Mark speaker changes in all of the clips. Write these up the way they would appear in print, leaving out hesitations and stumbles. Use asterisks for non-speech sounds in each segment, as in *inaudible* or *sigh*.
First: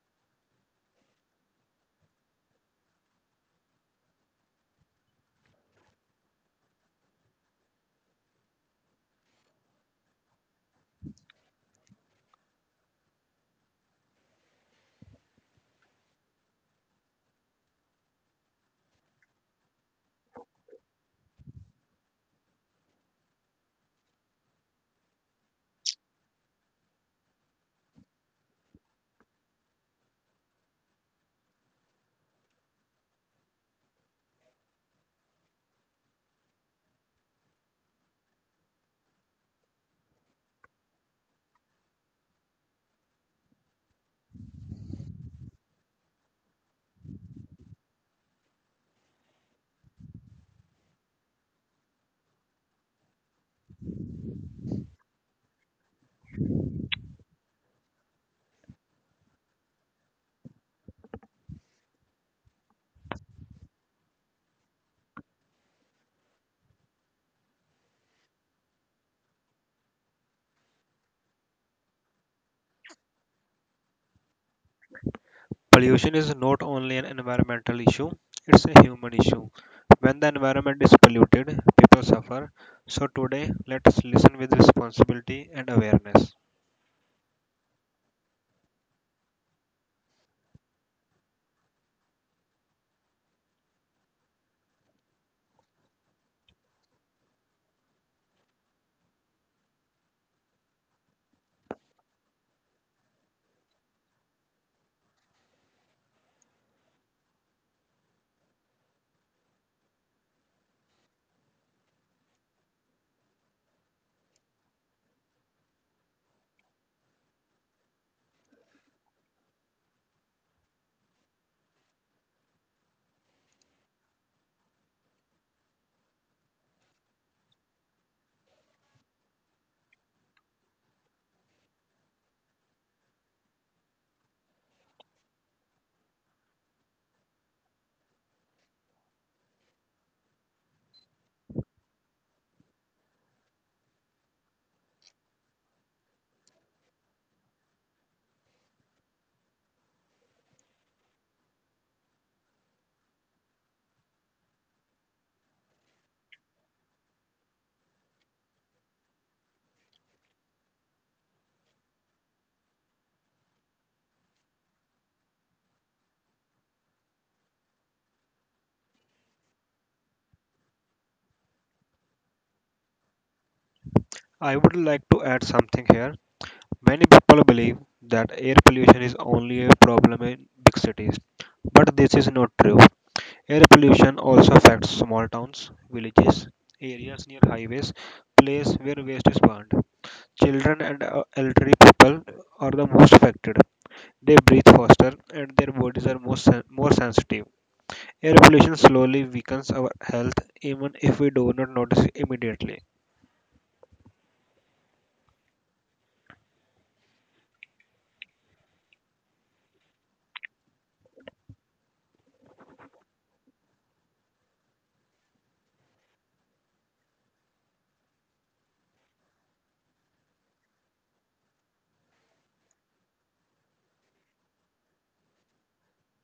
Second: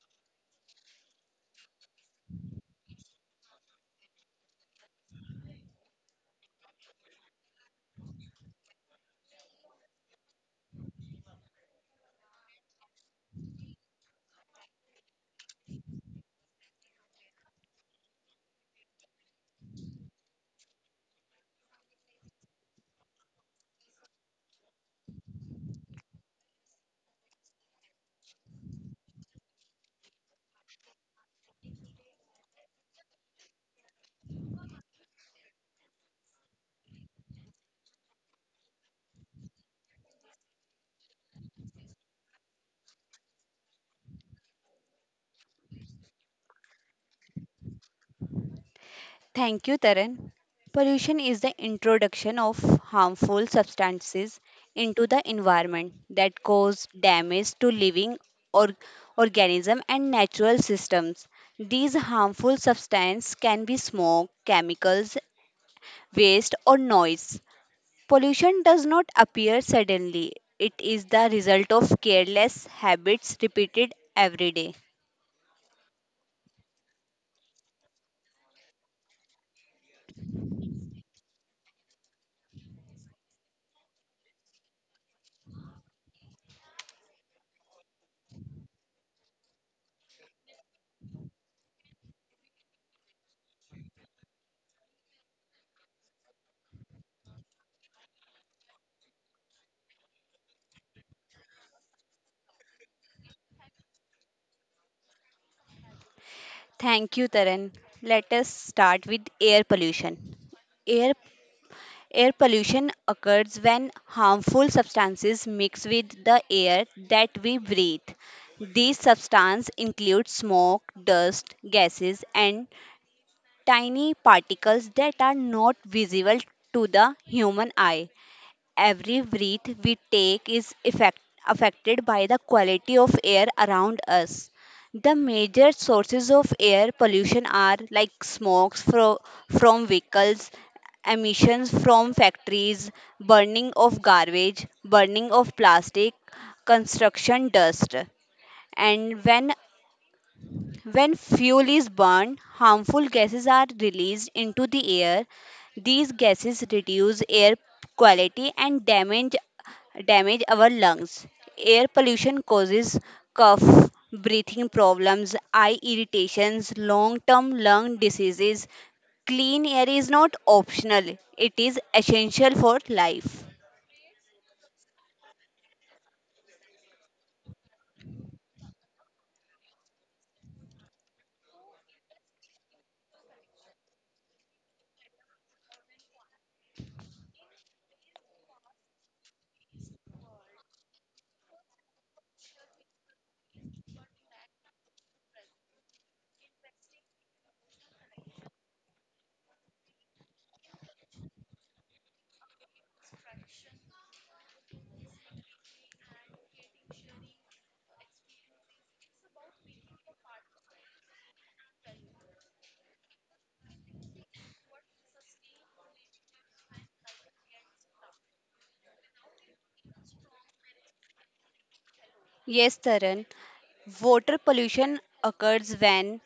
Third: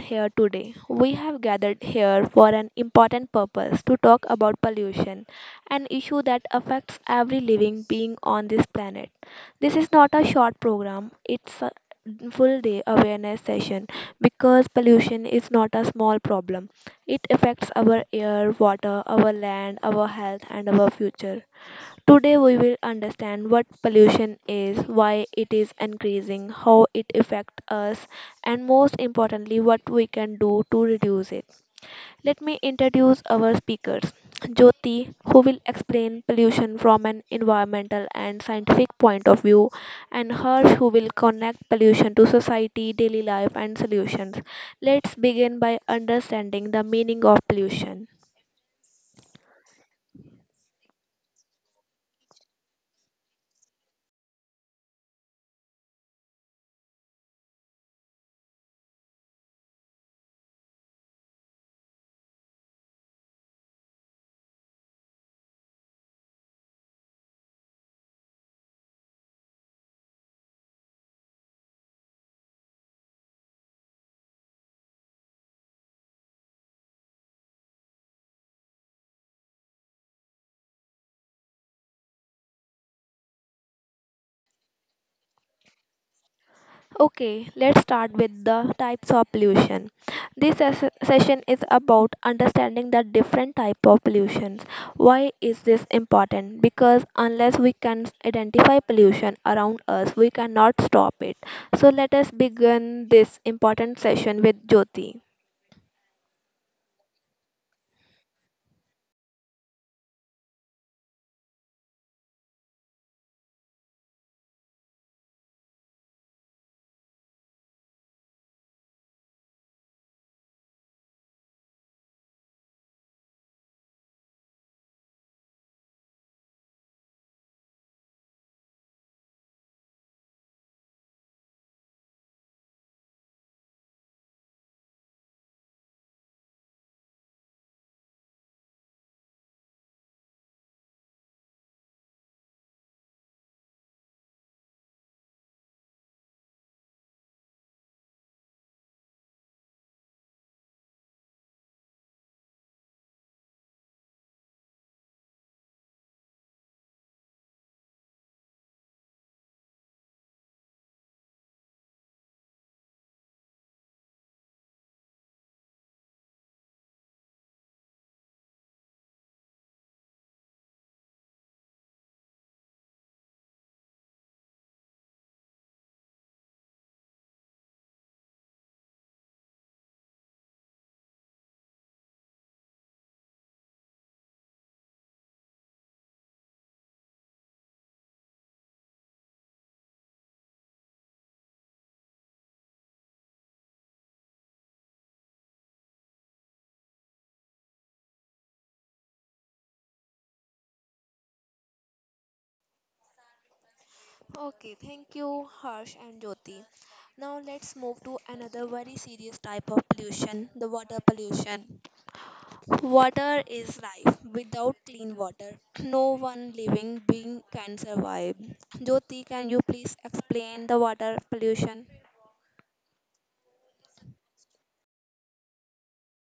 Speaker 1: here today. We have gathered here for an important purpose to talk about pollution, an issue that affects every living being on this planet. This is not a short program, it's a full day awareness session because pollution is not a small problem. It affects our air, water, our land, our health, and our future. Today we will understand what pollution is, why it is increasing, how it affects us, and most importantly what we can do to reduce it. Let me introduce our speakers. Jyoti, who will explain pollution from an environmental and scientific point of view, and Harsh, who will connect pollution to society, daily life, and solutions. Let's begin by understanding the meaning of pollution.
Speaker 2: Thank you, Taran. Pollution is the introduction of harmful substances into the environment that cause damage to living or organism and natural systems. These harmful substances can be smoke, chemicals, waste or noise. Pollution does not appear suddenly. It is the result of careless habits repeated every day.
Speaker 3: Pollution is not only an environmental issue, it's a human issue. When the environment is polluted, people suffer. So today, let us listen with responsibility and awareness.
Speaker 1: Okay, let's start with the types of pollution. This session is about understanding the different type of pollutions. Why is this important? Because unless we can identify pollution around us, we cannot stop it. So let us begin this important session with Jyoti.
Speaker 2: Thank you, Taran. Let us start with air pollution. Air Air pollution occurs when harmful substances mix with the air that we breathe. These substances include smoke, dust, gases, and tiny particles that are not visible to the human eye. Every breath we take is affected by the quality of air around us. The major sources of air pollution are like from vehicles, emissions from factories, burning of garbage, burning of plastic, construction dust. And when fuel is burned, harmful gases are released into the air. These gases reduce air quality and damage our lungs. Air pollution causes cough, breathing problems, eye irritations, long-term lung diseases. Clean air is not optional, it is essential for life.
Speaker 3: I would like to add something here. Many people believe that air pollution is only a problem in big cities, but this is not true. Air pollution also affects small towns, villages, areas near highways, places where waste is burned. Children and elderly people are the most affected. They breathe faster and their bodies are more sensitive. Air pollution slowly weakens our health even if we do not notice immediately.
Speaker 1: Okay, thank you, Harsh and Jyoti. Now let's move to another very serious type of pollution, the water pollution. Water is life. Without clean water, *clears throat* no one living being can survive. Jyoti, can you please explain the water pollution?
Speaker 2: Yes, Taran. Water pollution occurs when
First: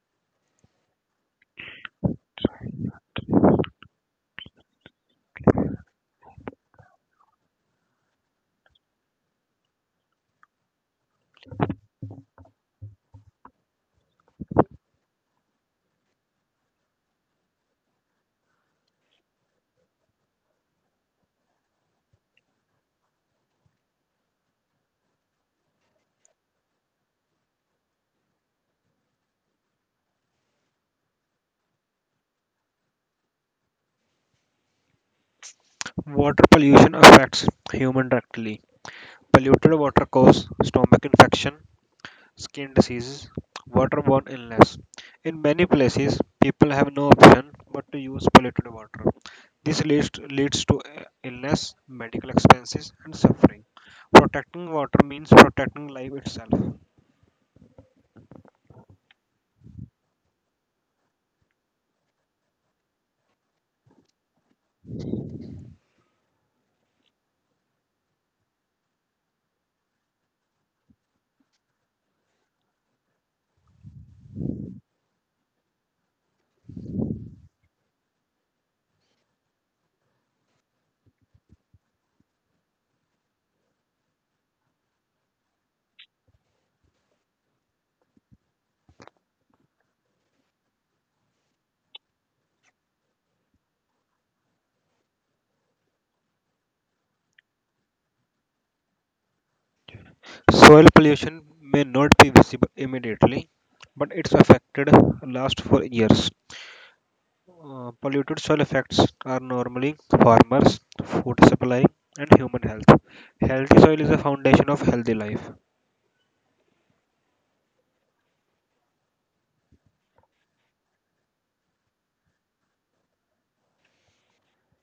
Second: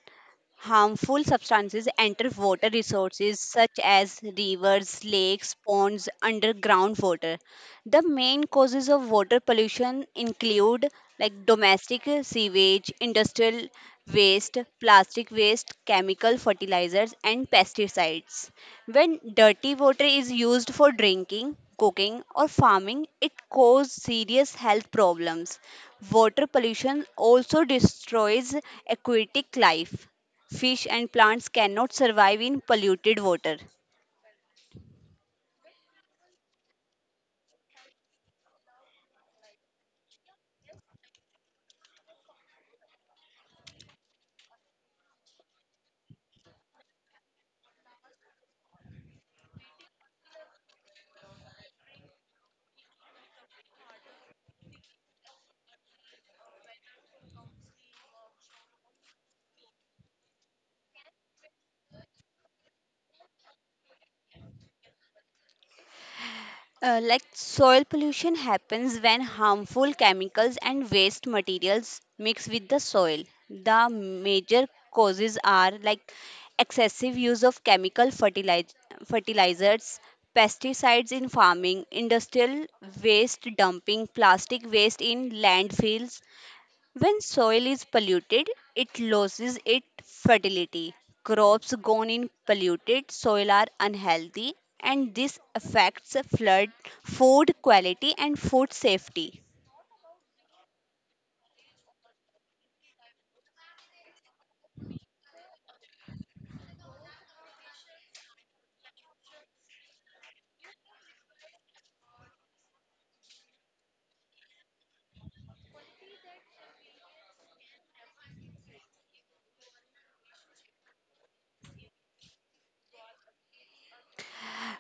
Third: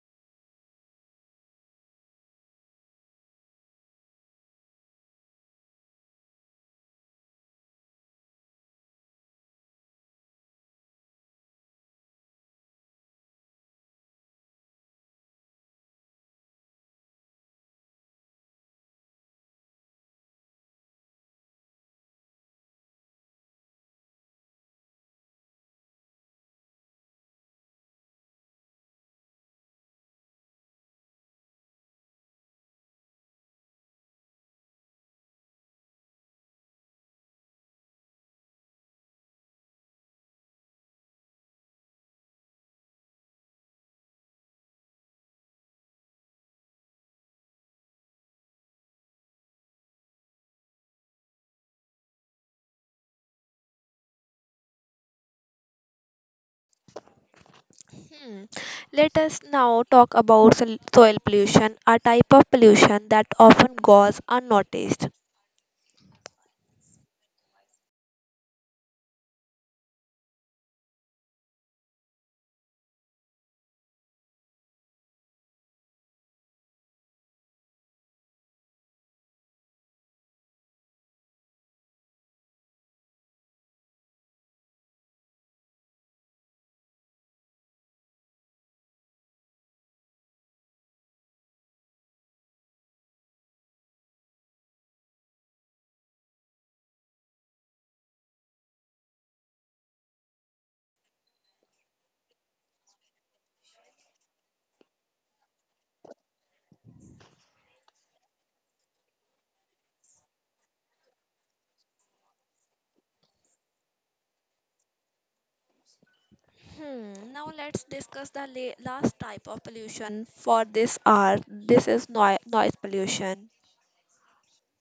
Speaker 2: harmful substances enter water resources such as rivers, lakes, ponds, underground water. The main causes of water pollution include like domestic sewage, industrial waste, plastic waste, chemical fertilizers and pesticides. When dirty water is used for drinking, cooking or farming, it causes serious health problems. Water pollution also destroys aquatic life. Fish and plants cannot survive in polluted water.
Speaker 3: Water pollution affects human directly. Polluted water causes stomach infection, skin diseases, waterborne illness. In many places, people have no option but to use polluted water. This leads to illness, medical expenses, and suffering. Protecting water means protecting life itself.
Speaker 1: Hmm. Let us now talk about soil pollution, a type of pollution that often goes unnoticed.
Speaker 2: Like soil pollution happens when harmful chemicals and waste materials mix with the soil. The major causes are like excessive use of fertilizers, pesticides in farming, industrial waste dumping, plastic waste in landfills. When soil is polluted, it loses its fertility. Crops grown in polluted soil are unhealthy, and this affects food quality, and food safety.
Speaker 3: Soil pollution may not be visible immediately, but it's affected last for years. Polluted soil effects are normally farmers, food supply, and human health. Healthy soil is the foundation of healthy life.
Speaker 1: Hmm, now let's discuss the last type of pollution for this hour. This is noise pollution.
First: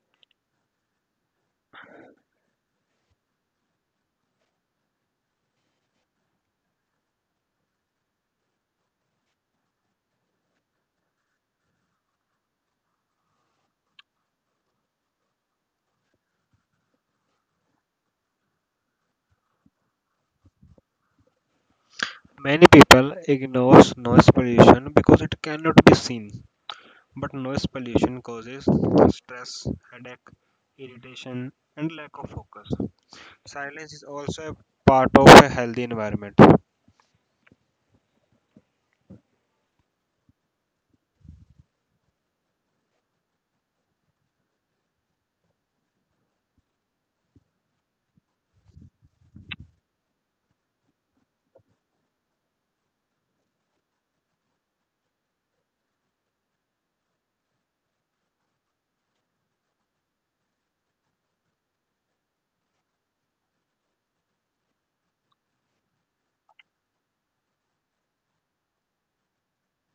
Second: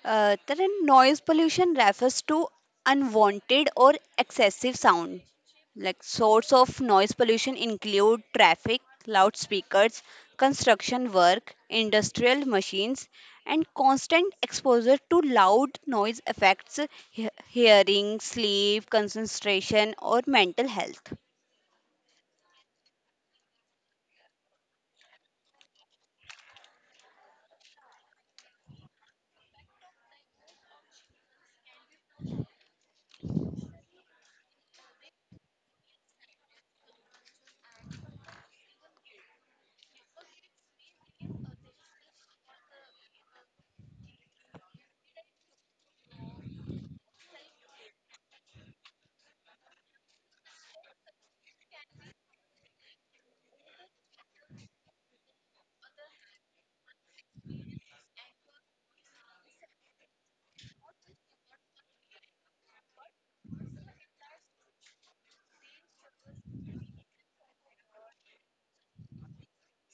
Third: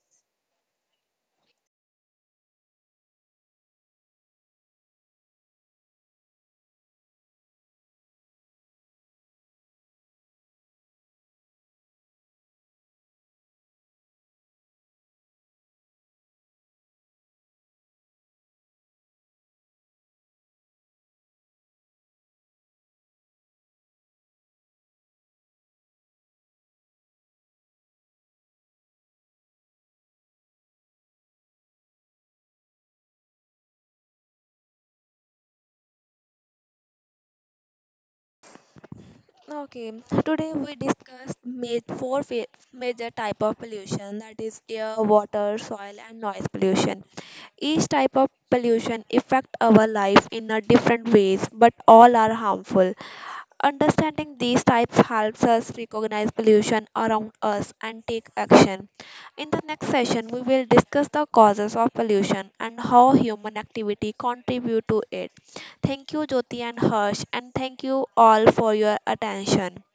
Speaker 2: Tarun, noise pollution refers to unwanted or excessive sound. Like source of noise pollution include traffic, loudspeakers, construction work, industrial machines, and constant exposure to loud noise affects hearing, sleep, concentration, or mental health.
Speaker 3: Many people ignore noise pollution because it cannot be seen. But noise pollution causes stress, headache, irritation, and lack of focus. Silence is also a part of a healthy environment.
Speaker 1: Okay, today we discussed four major type of pollution, that is air, water, soil and noise pollution. Each type of pollution affect our life in a different ways but all are harmful. Understanding these types helps us recognize pollution around us and take action. In the next session we will discuss the causes of pollution and how human activity contribute to it. Thank you, Jyoti and Harsh, and thank you all for your attention.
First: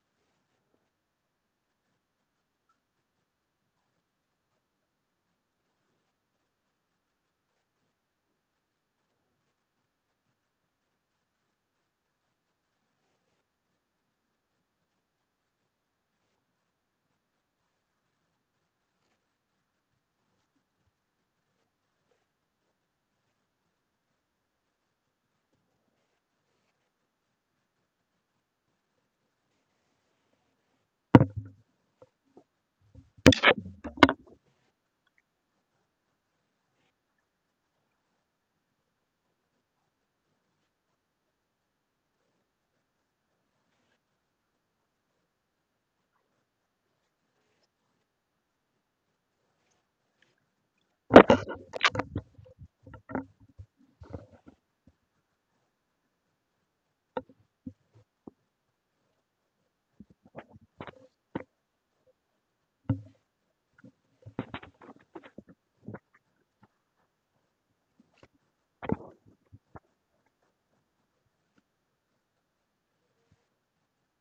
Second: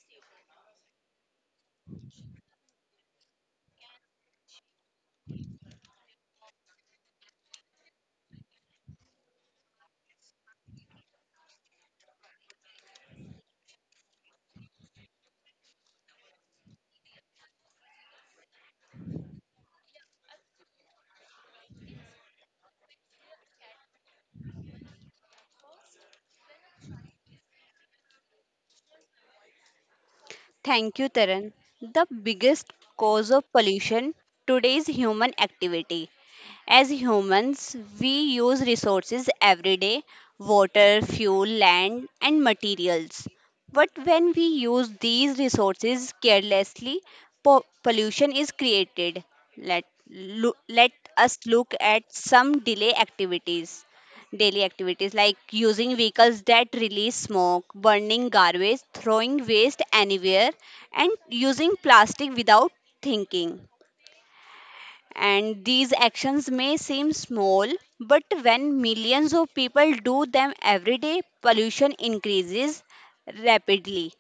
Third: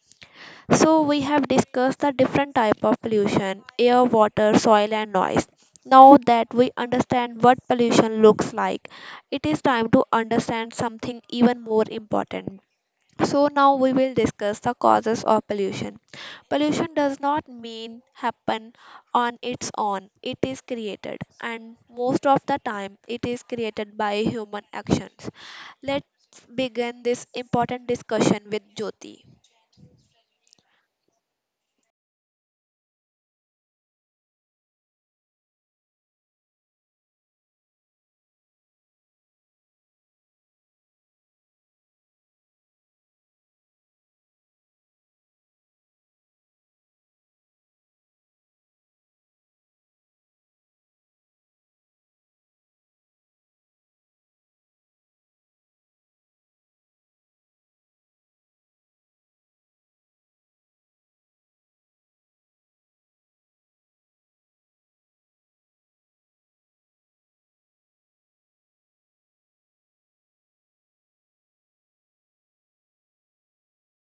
Speaker 1: So we have discussed the different type of pollution, air, water, soil and noise. Now that we understand what pollution looks like, it is time to understand something even more important. So now we will discuss the causes of pollution. Pollution does not mean happen on its own. It is created, and most of the time it is created by human actions. Let's begin this important discussion with Jyoti.
Speaker 2: Thank you, Taran. The biggest cause of pollution today is human activity. As humans, we use resources every day: water, fuel, land, and materials. But when we use these resources carelessly, pollution is created. Let, Let us look at some delay activities daily activities like using vehicles that release smoke, burning garbage, throwing waste anywhere, and using plastic without thinking. And these actions may seem small, but when millions of people do them every day, pollution increases rapidly.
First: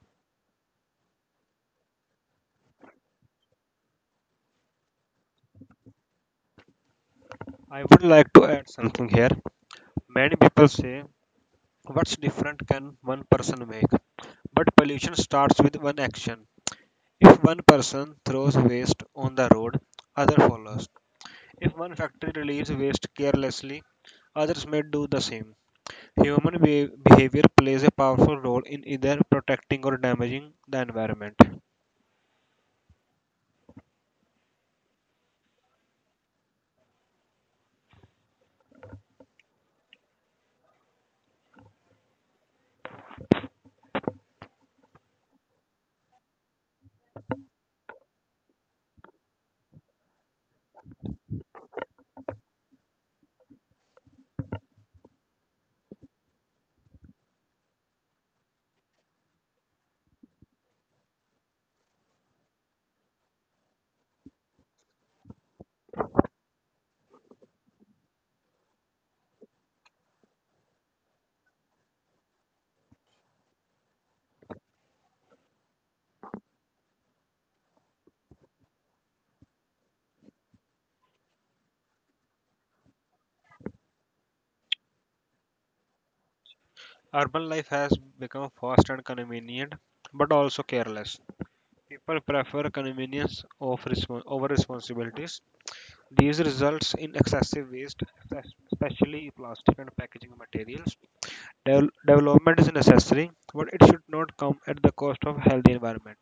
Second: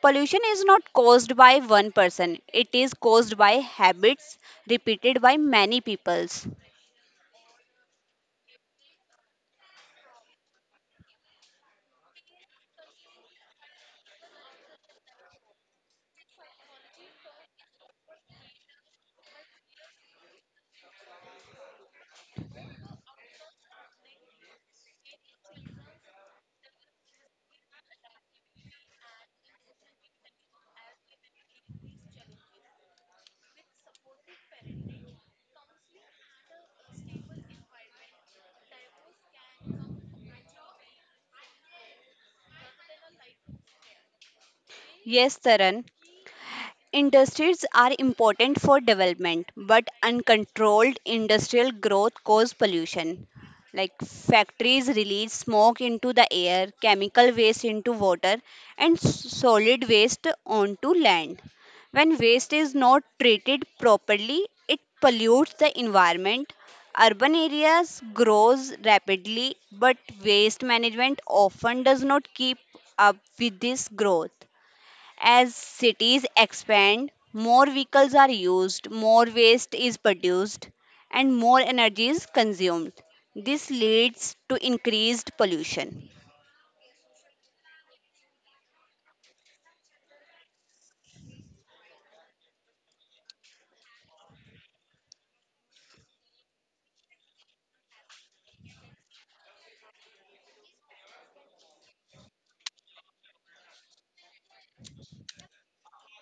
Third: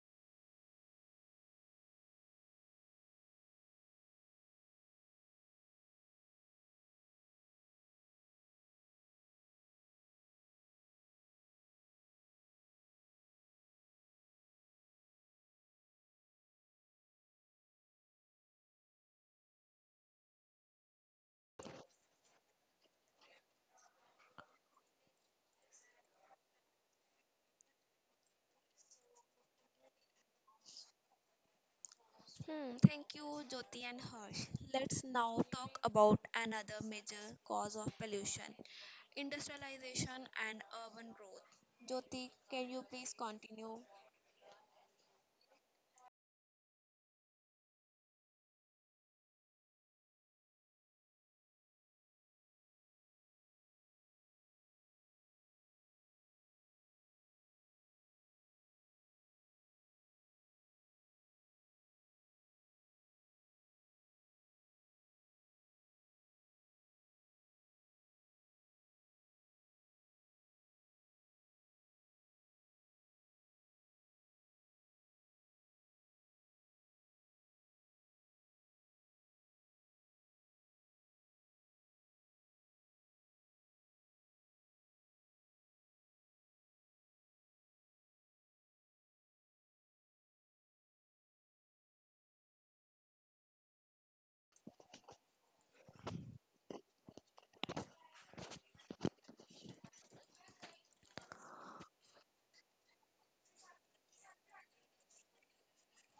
Speaker 2: Pollution is not caused by one person, it is caused by habits repeated by many peoples.
Speaker 3: I would like to add something here. Many people say, what's different can one person make? But pollution starts with one action. If one person throws waste on the road, other follows. If one factory releases waste carelessly, others may do the same. Human behavior plays a powerful role in either protecting or damaging the environment.
Speaker 1: Hmm, thank you, Jyoti and Harsh. Let's now talk about another major cause of pollution, industrialization and urban growth. Jyoti, can you please continue?
Speaker 2: Yes, Taran. Industries are important for development, but uncontrolled industrial growth cause pollution. Like factories release smoke into the air, chemical waste into water, and solid waste onto land. When waste is not treated properly, it pollutes the environment. Urban areas grows rapidly, but waste management often does not keep up with this growth. As cities expand, more vehicles are used, more waste is produced, and more energy is consumed. This leads to increased pollution.
Speaker 3: Urban life has become fast and convenient, but also careless. People prefer convenience of respon over responsibilities. These results in excessive waste, especially plastic and packaging materials. Development is necessary, but it should not come at the cost of healthy environment.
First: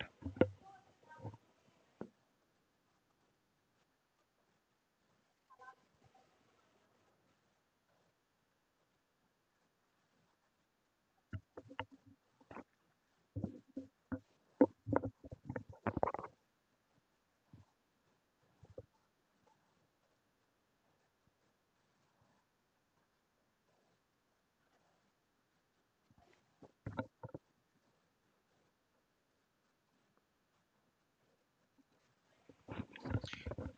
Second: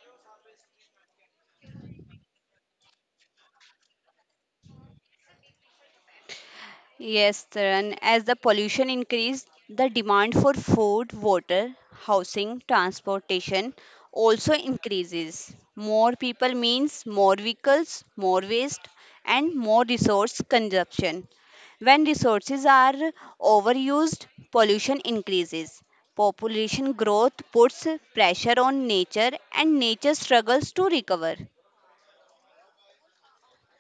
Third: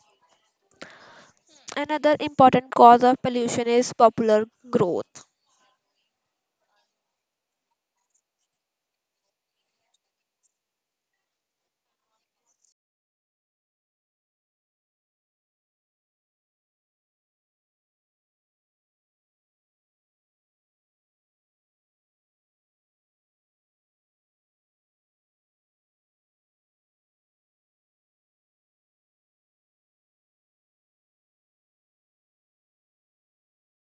Speaker 1: Another important cause of pollution is popular growth.
Speaker 2: Yes, Taran, as the pollution increased, the demand for food, water, housing, transportation also increases. More people means more vehicles, more waste, and more resource consumption. When resources are overused, pollution increases. Population growth puts pressure on nature, and nature struggles to recover.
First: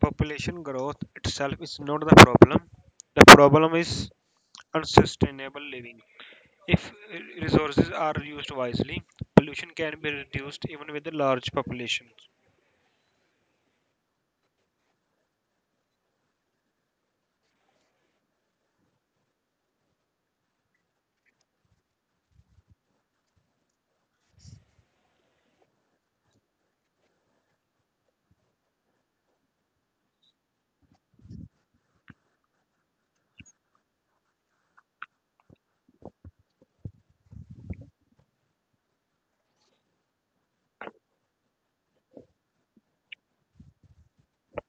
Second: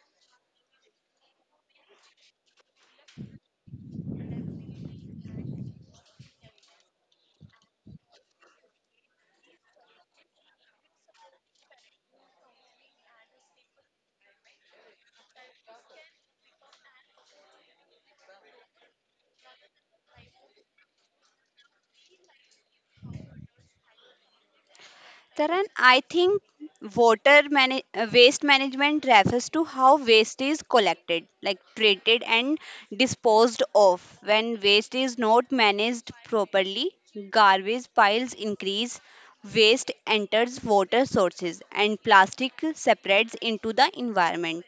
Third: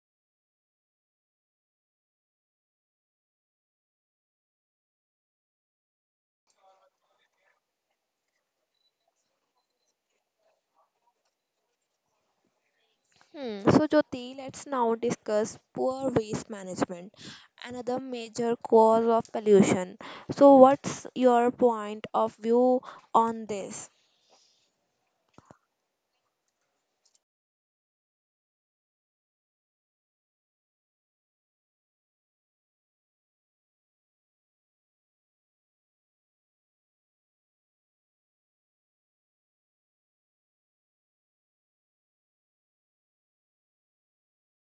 Speaker 3: Population growth itself is not the problem. The problem is unsustainable living. If resources are used wisely, pollution can be reduced even with a large population.
Speaker 1: Hmm. So, Jyoti, let's now discuss poor waste management, another major cause of pollution. So, what's your point of view on this?
Speaker 2: Taran, I think waste management refers to how waste is collected, like treated and disposed of. When waste is not managed properly, garbage piles increase, waste enters water sources, and plastic separates into the environment.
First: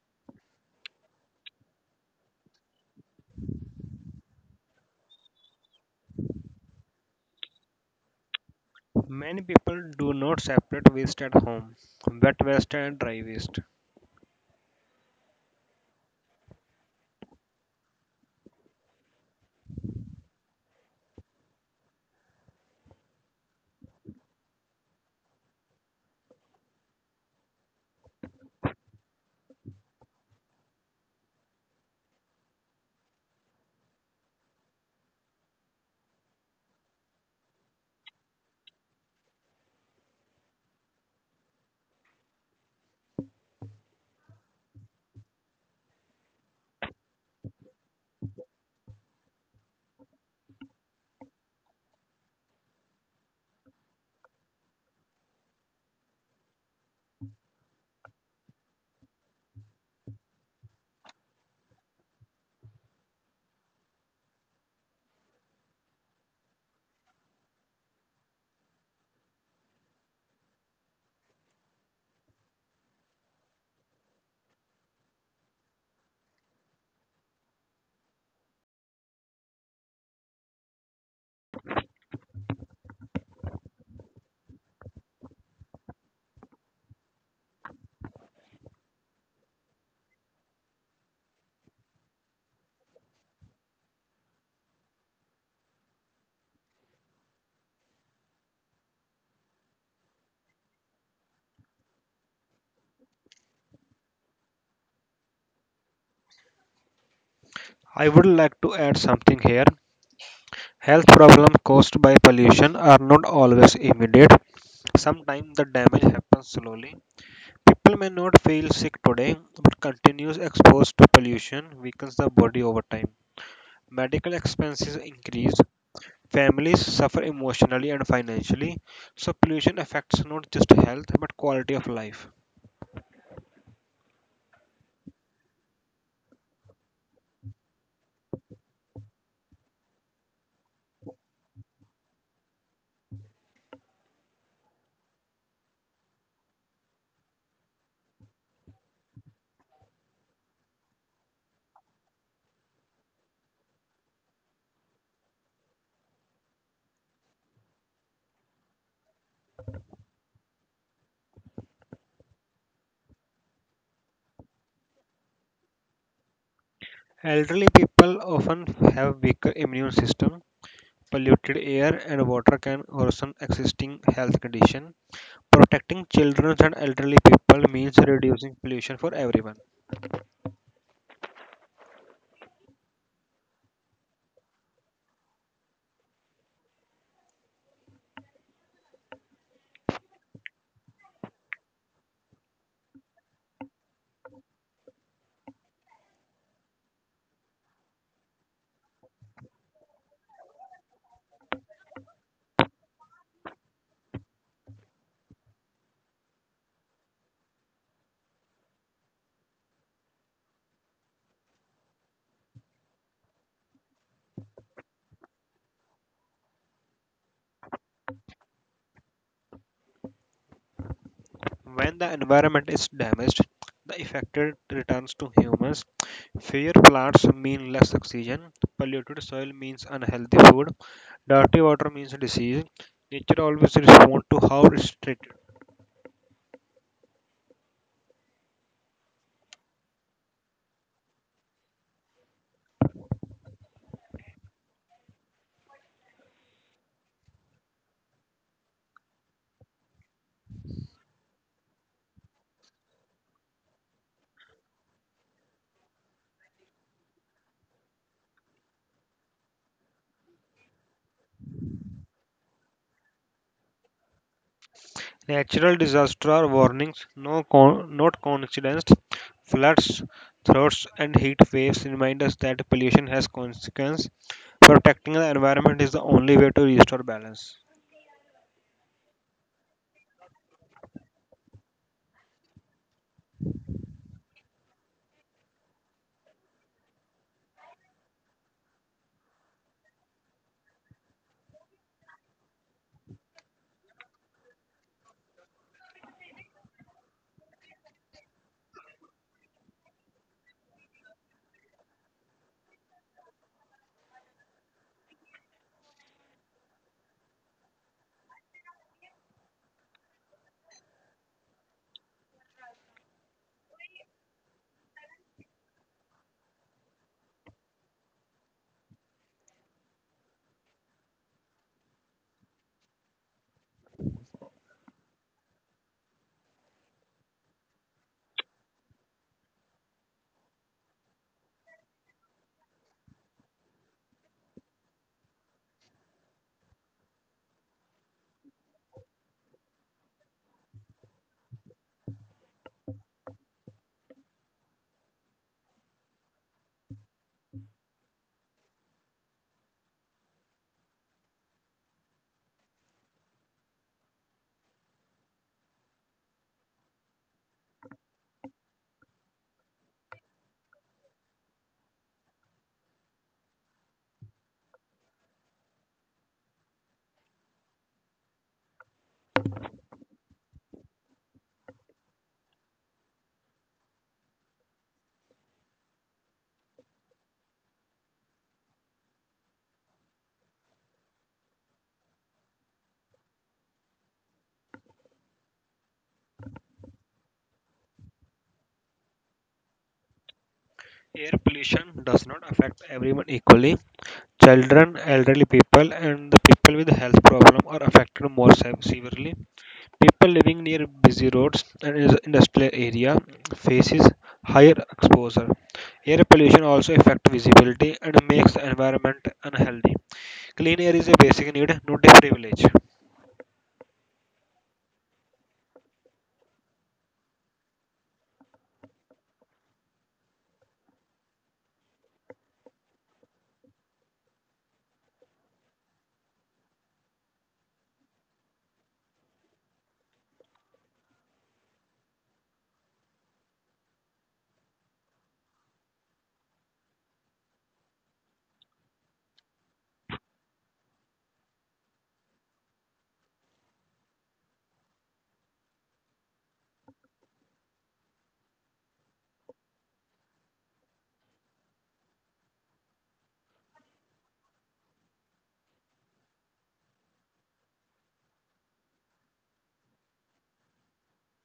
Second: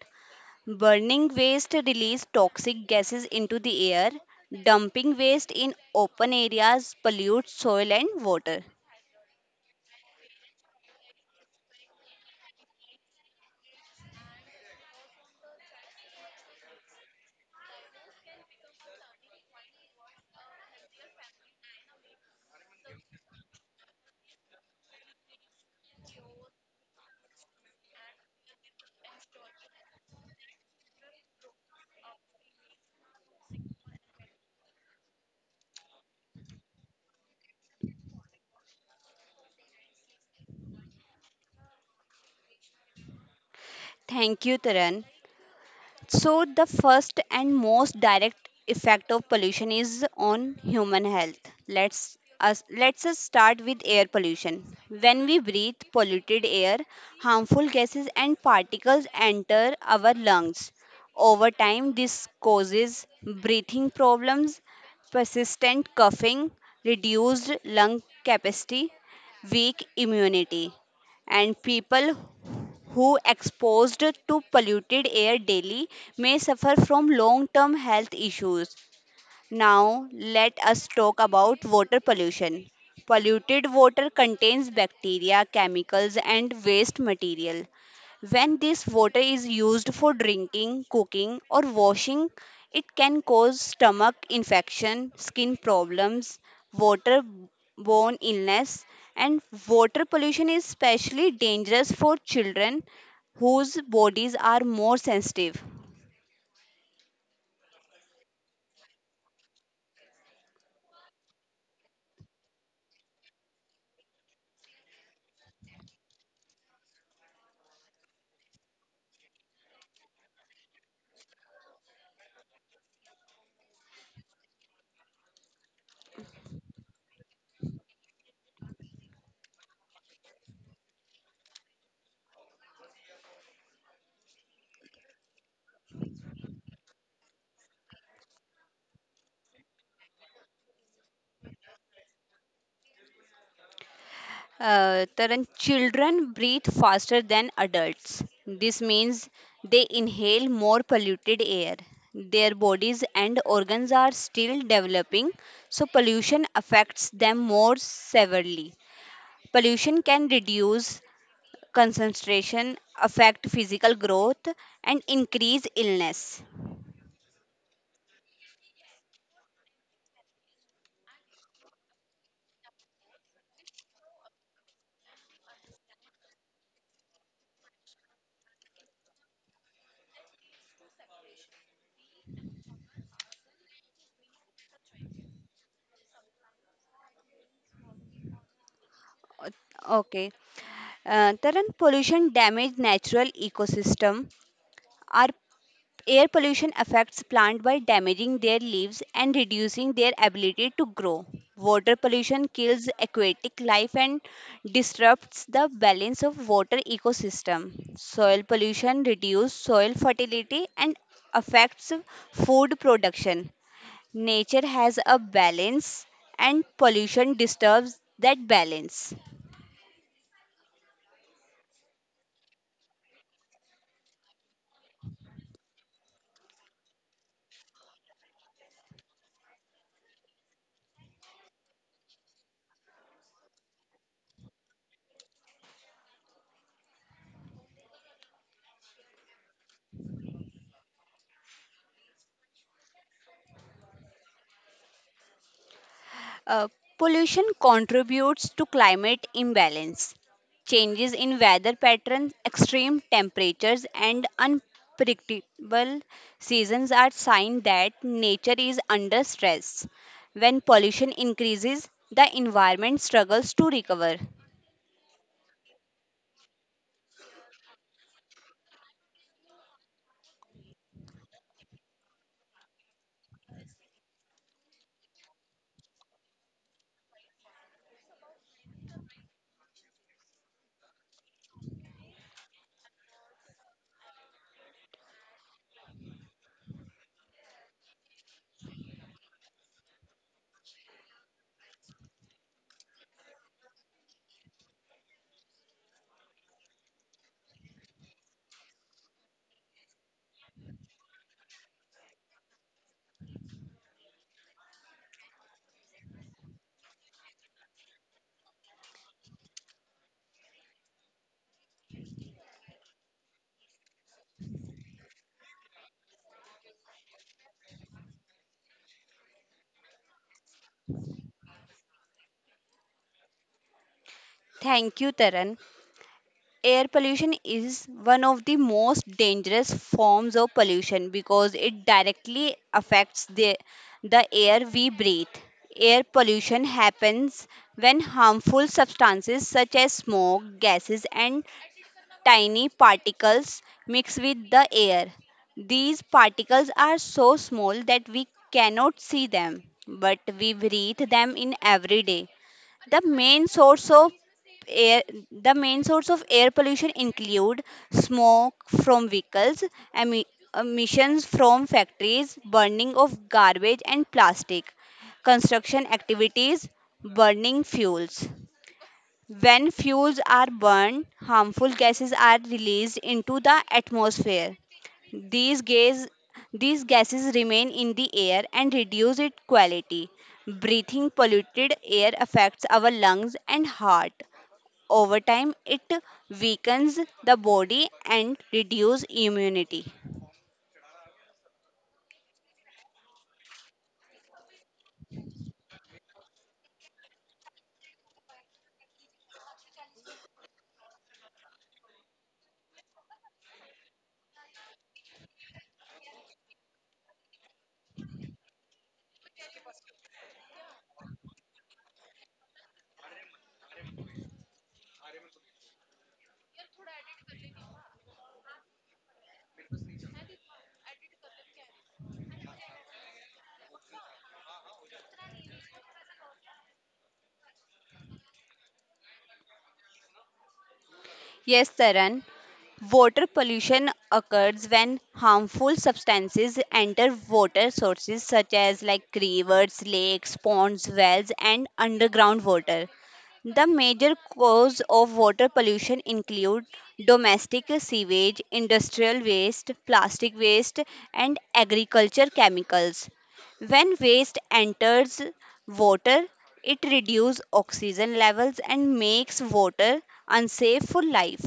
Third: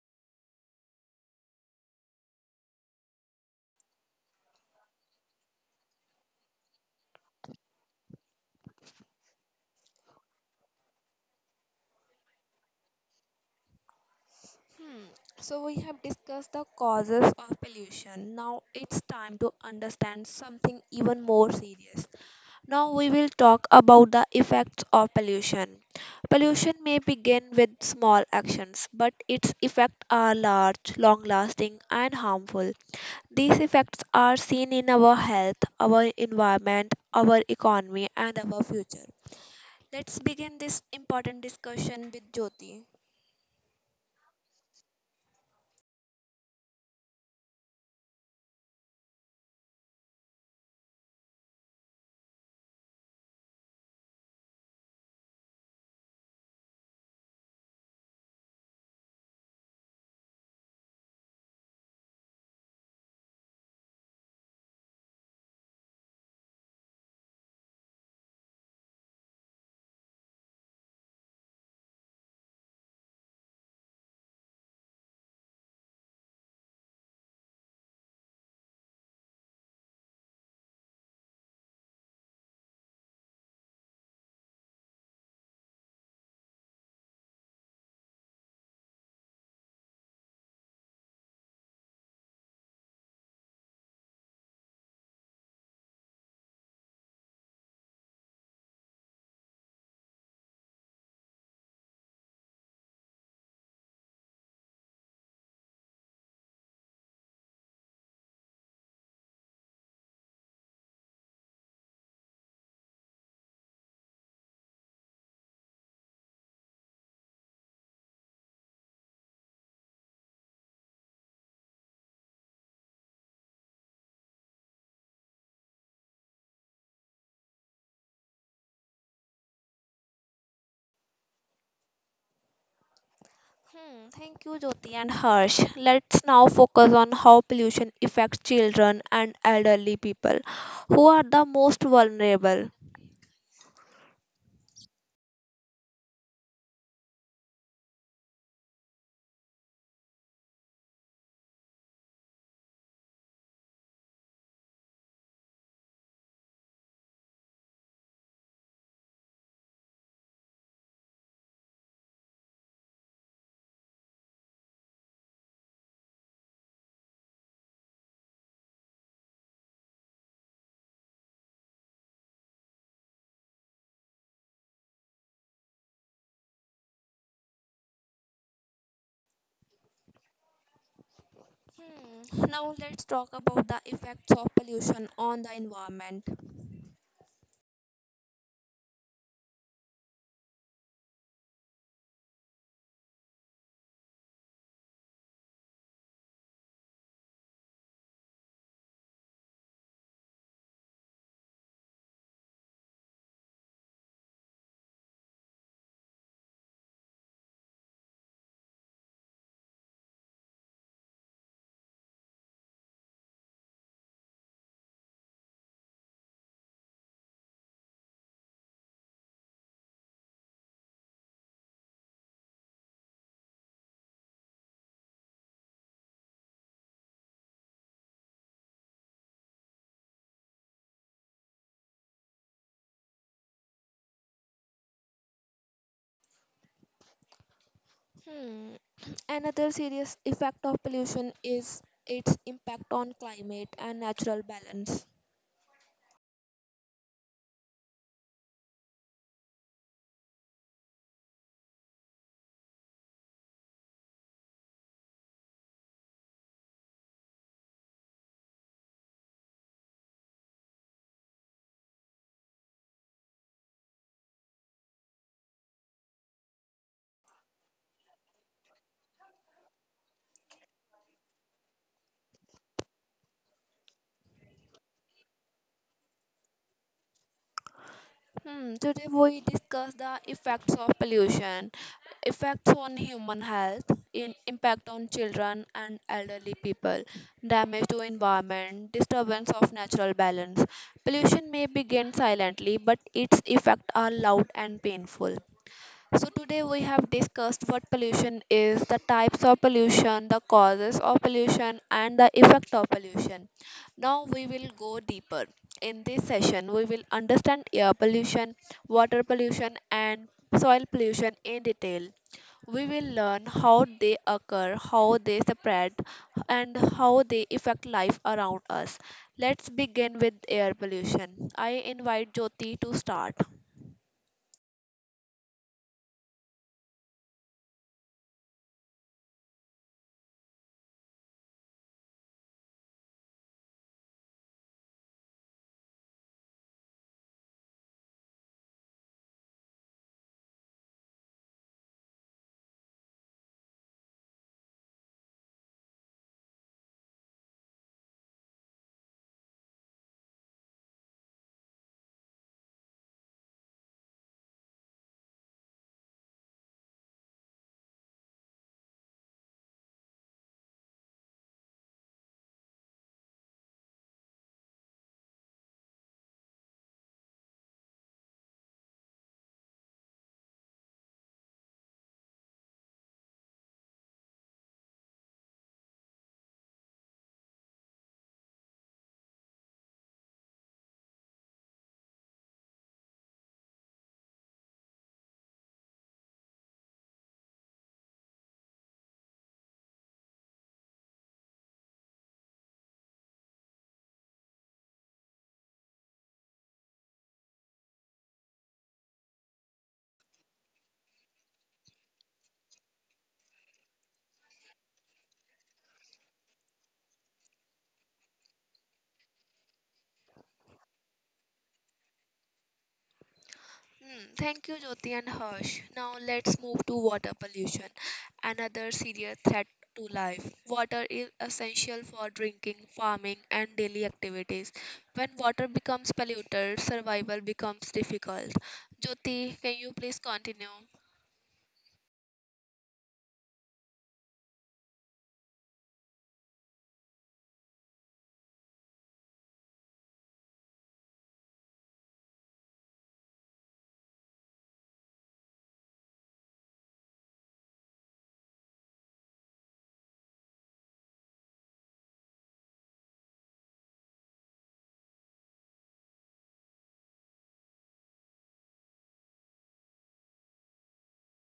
Speaker 2: Burning waste release toxic gases into the air. Dumping waste in open areas pollutes soil and water.
Speaker 3: Many people do not separate waste at home, wet waste and dry waste.
Speaker 1: Hmm. So we have discussed the causes of pollution. Now it's time to understand something even more serious. Now we will talk about the effects of pollution. Pollution may begin with small actions, but its effects are large, long-lasting, and harmful. These effects are seen in our health, our environment, our economy, and our future. Let's begin this important discussion with Jyoti.
Speaker 2: Thank you, Taran. So, the first and most direct effect of pollution is on human health. Let's us start with air pollution. When we breathe polluted air, harmful gases and particles enter our lungs. Over time, this causes breathing problems, persistent coughing, reduced lung capacity, weak immunity, and people who exposed to polluted air daily may suffer from long term health issues. Now, let us talk about water pollution. Polluted water contains bacteria, chemicals, and waste material. When this water is used for drinking, cooking, or washing, it can cause stomach infection, skin problems, waterborne illness, and water pollution is especially dangerous for children whose bodies are more sensitive.
Speaker 3: I would like to add something here. Health problems caused by pollution are not always immediate. Sometimes the damage happens slowly. People may not feel sick today, but continuous exposure to pollution weakens the body over time. Medical expenses increase. Families suffer emotionally and financially, so pollution affects not just health but quality of life.
Speaker 1: Hmm, thank you, Jyoti and Harsh. Let's now focus on how pollution affects children and elderly people who are the most vulnerable.
Speaker 2: Taran, children breathe faster than adults. This means they inhale more polluted air. Their bodies and organs are still developing, so pollution affects them more severely. Pollution can reduce concentration, affect physical growth, and increase illness.
Speaker 3: Elderly people often have weaker immune system. Polluted air and water can worsen existing health condition. Protecting children and elderly people means reducing pollution for everyone.
Speaker 1: Hmm, now let's talk about the effects of pollution on the environment.
Speaker 2: Okay. Taran, pollution damage natural ecosystem. Our Air pollution affects plants by damaging their leaves and reducing their ability to grow. Water pollution kills aquatic life and disrupts the balance of water ecosystem. Soil pollution reduces soil fertility and affects food production. Nature has a balance and pollution disturbs that balance.
Speaker 3: When the environment is damaged, the affected returns to humans. Fewer plants mean less oxygen. Polluted soil means unhealthy food. Dirty water means disease. Nature always responds to how it's treated.
Speaker 1: Hmm. Another serious effect of pollution is its impact on climate and natural balance.
Speaker 2: Uh, Pollution contributes to climate imbalance. Changes in weather patterns, extreme temperatures, and unpredictable seasons are signs that nature is under stress. When pollution increases, the environment struggles to recover.
Speaker 3: Natural disasters are warnings, not coincidence. Floods, droughts, and heat waves remind us that pollution has consequences. Protecting the environment is the only way to restore balance.
Speaker 1: Hmm, today we discuss the effects of pollution, effects on human health, in impact on children and elderly people, damage to environment, disturbance of natural balance. Pollution may begin silently, but its effects are loud and painful. So, today we have discussed what pollution is, the types of pollution, the causes of pollution, and the effect of pollution. Now, we will go deeper. In this session, we will understand air pollution, water pollution, and soil pollution in detail. We will learn how they occur, how they spread, and how they affect life around us. Let's begin with air pollution. I invite Jyoti to start.
Speaker 2: Thank you, Taran. Air pollution is one of the most dangerous forms of pollution because it directly affects the air we breathe. Air pollution happens when harmful substances such as smoke, gases, and tiny particles mix with the air. These particles are so small that we cannot see them, but we breathe them in every day. The main source of air the main source of air pollution include smoke from vehicles, emi- emissions from factories, burning of garbage and plastic, construction activities, burning fuels. When fuels are burned, harmful gases are released into the atmosphere. These gas, these gases remain in the air and reduce its quality. Breathing polluted air affects our lungs and heart. Over time, it weakens the body and reduces immunity.
Speaker 3: Air pollution does not affect everyone equally. Children, elderly people, and the people with health problems are affected severely. People living near busy roads and industrial area faces higher exposure. Air pollution also affects visibility and makes the environment unhealthy. Clean air is a basic need, not a privilege.
Speaker 1: Hmm. Thank you, Jyoti and Harsh. Now let's move to water pollution, another serious threat to life. Water is essential for drinking, farming, and daily activities. When water becomes polluted, survival becomes difficult. Jyoti, can you please continue?
Speaker 2: Yes, Taran. Water pollution occurs when harmful substances enter water sources such as like rivers, lakes, ponds, wells, and underground water. The major cause of water pollution include domestic sewage, industrial waste, plastic waste, and agriculture chemicals. When waste enters water, it reduces oxygen levels and makes water unsafe for life.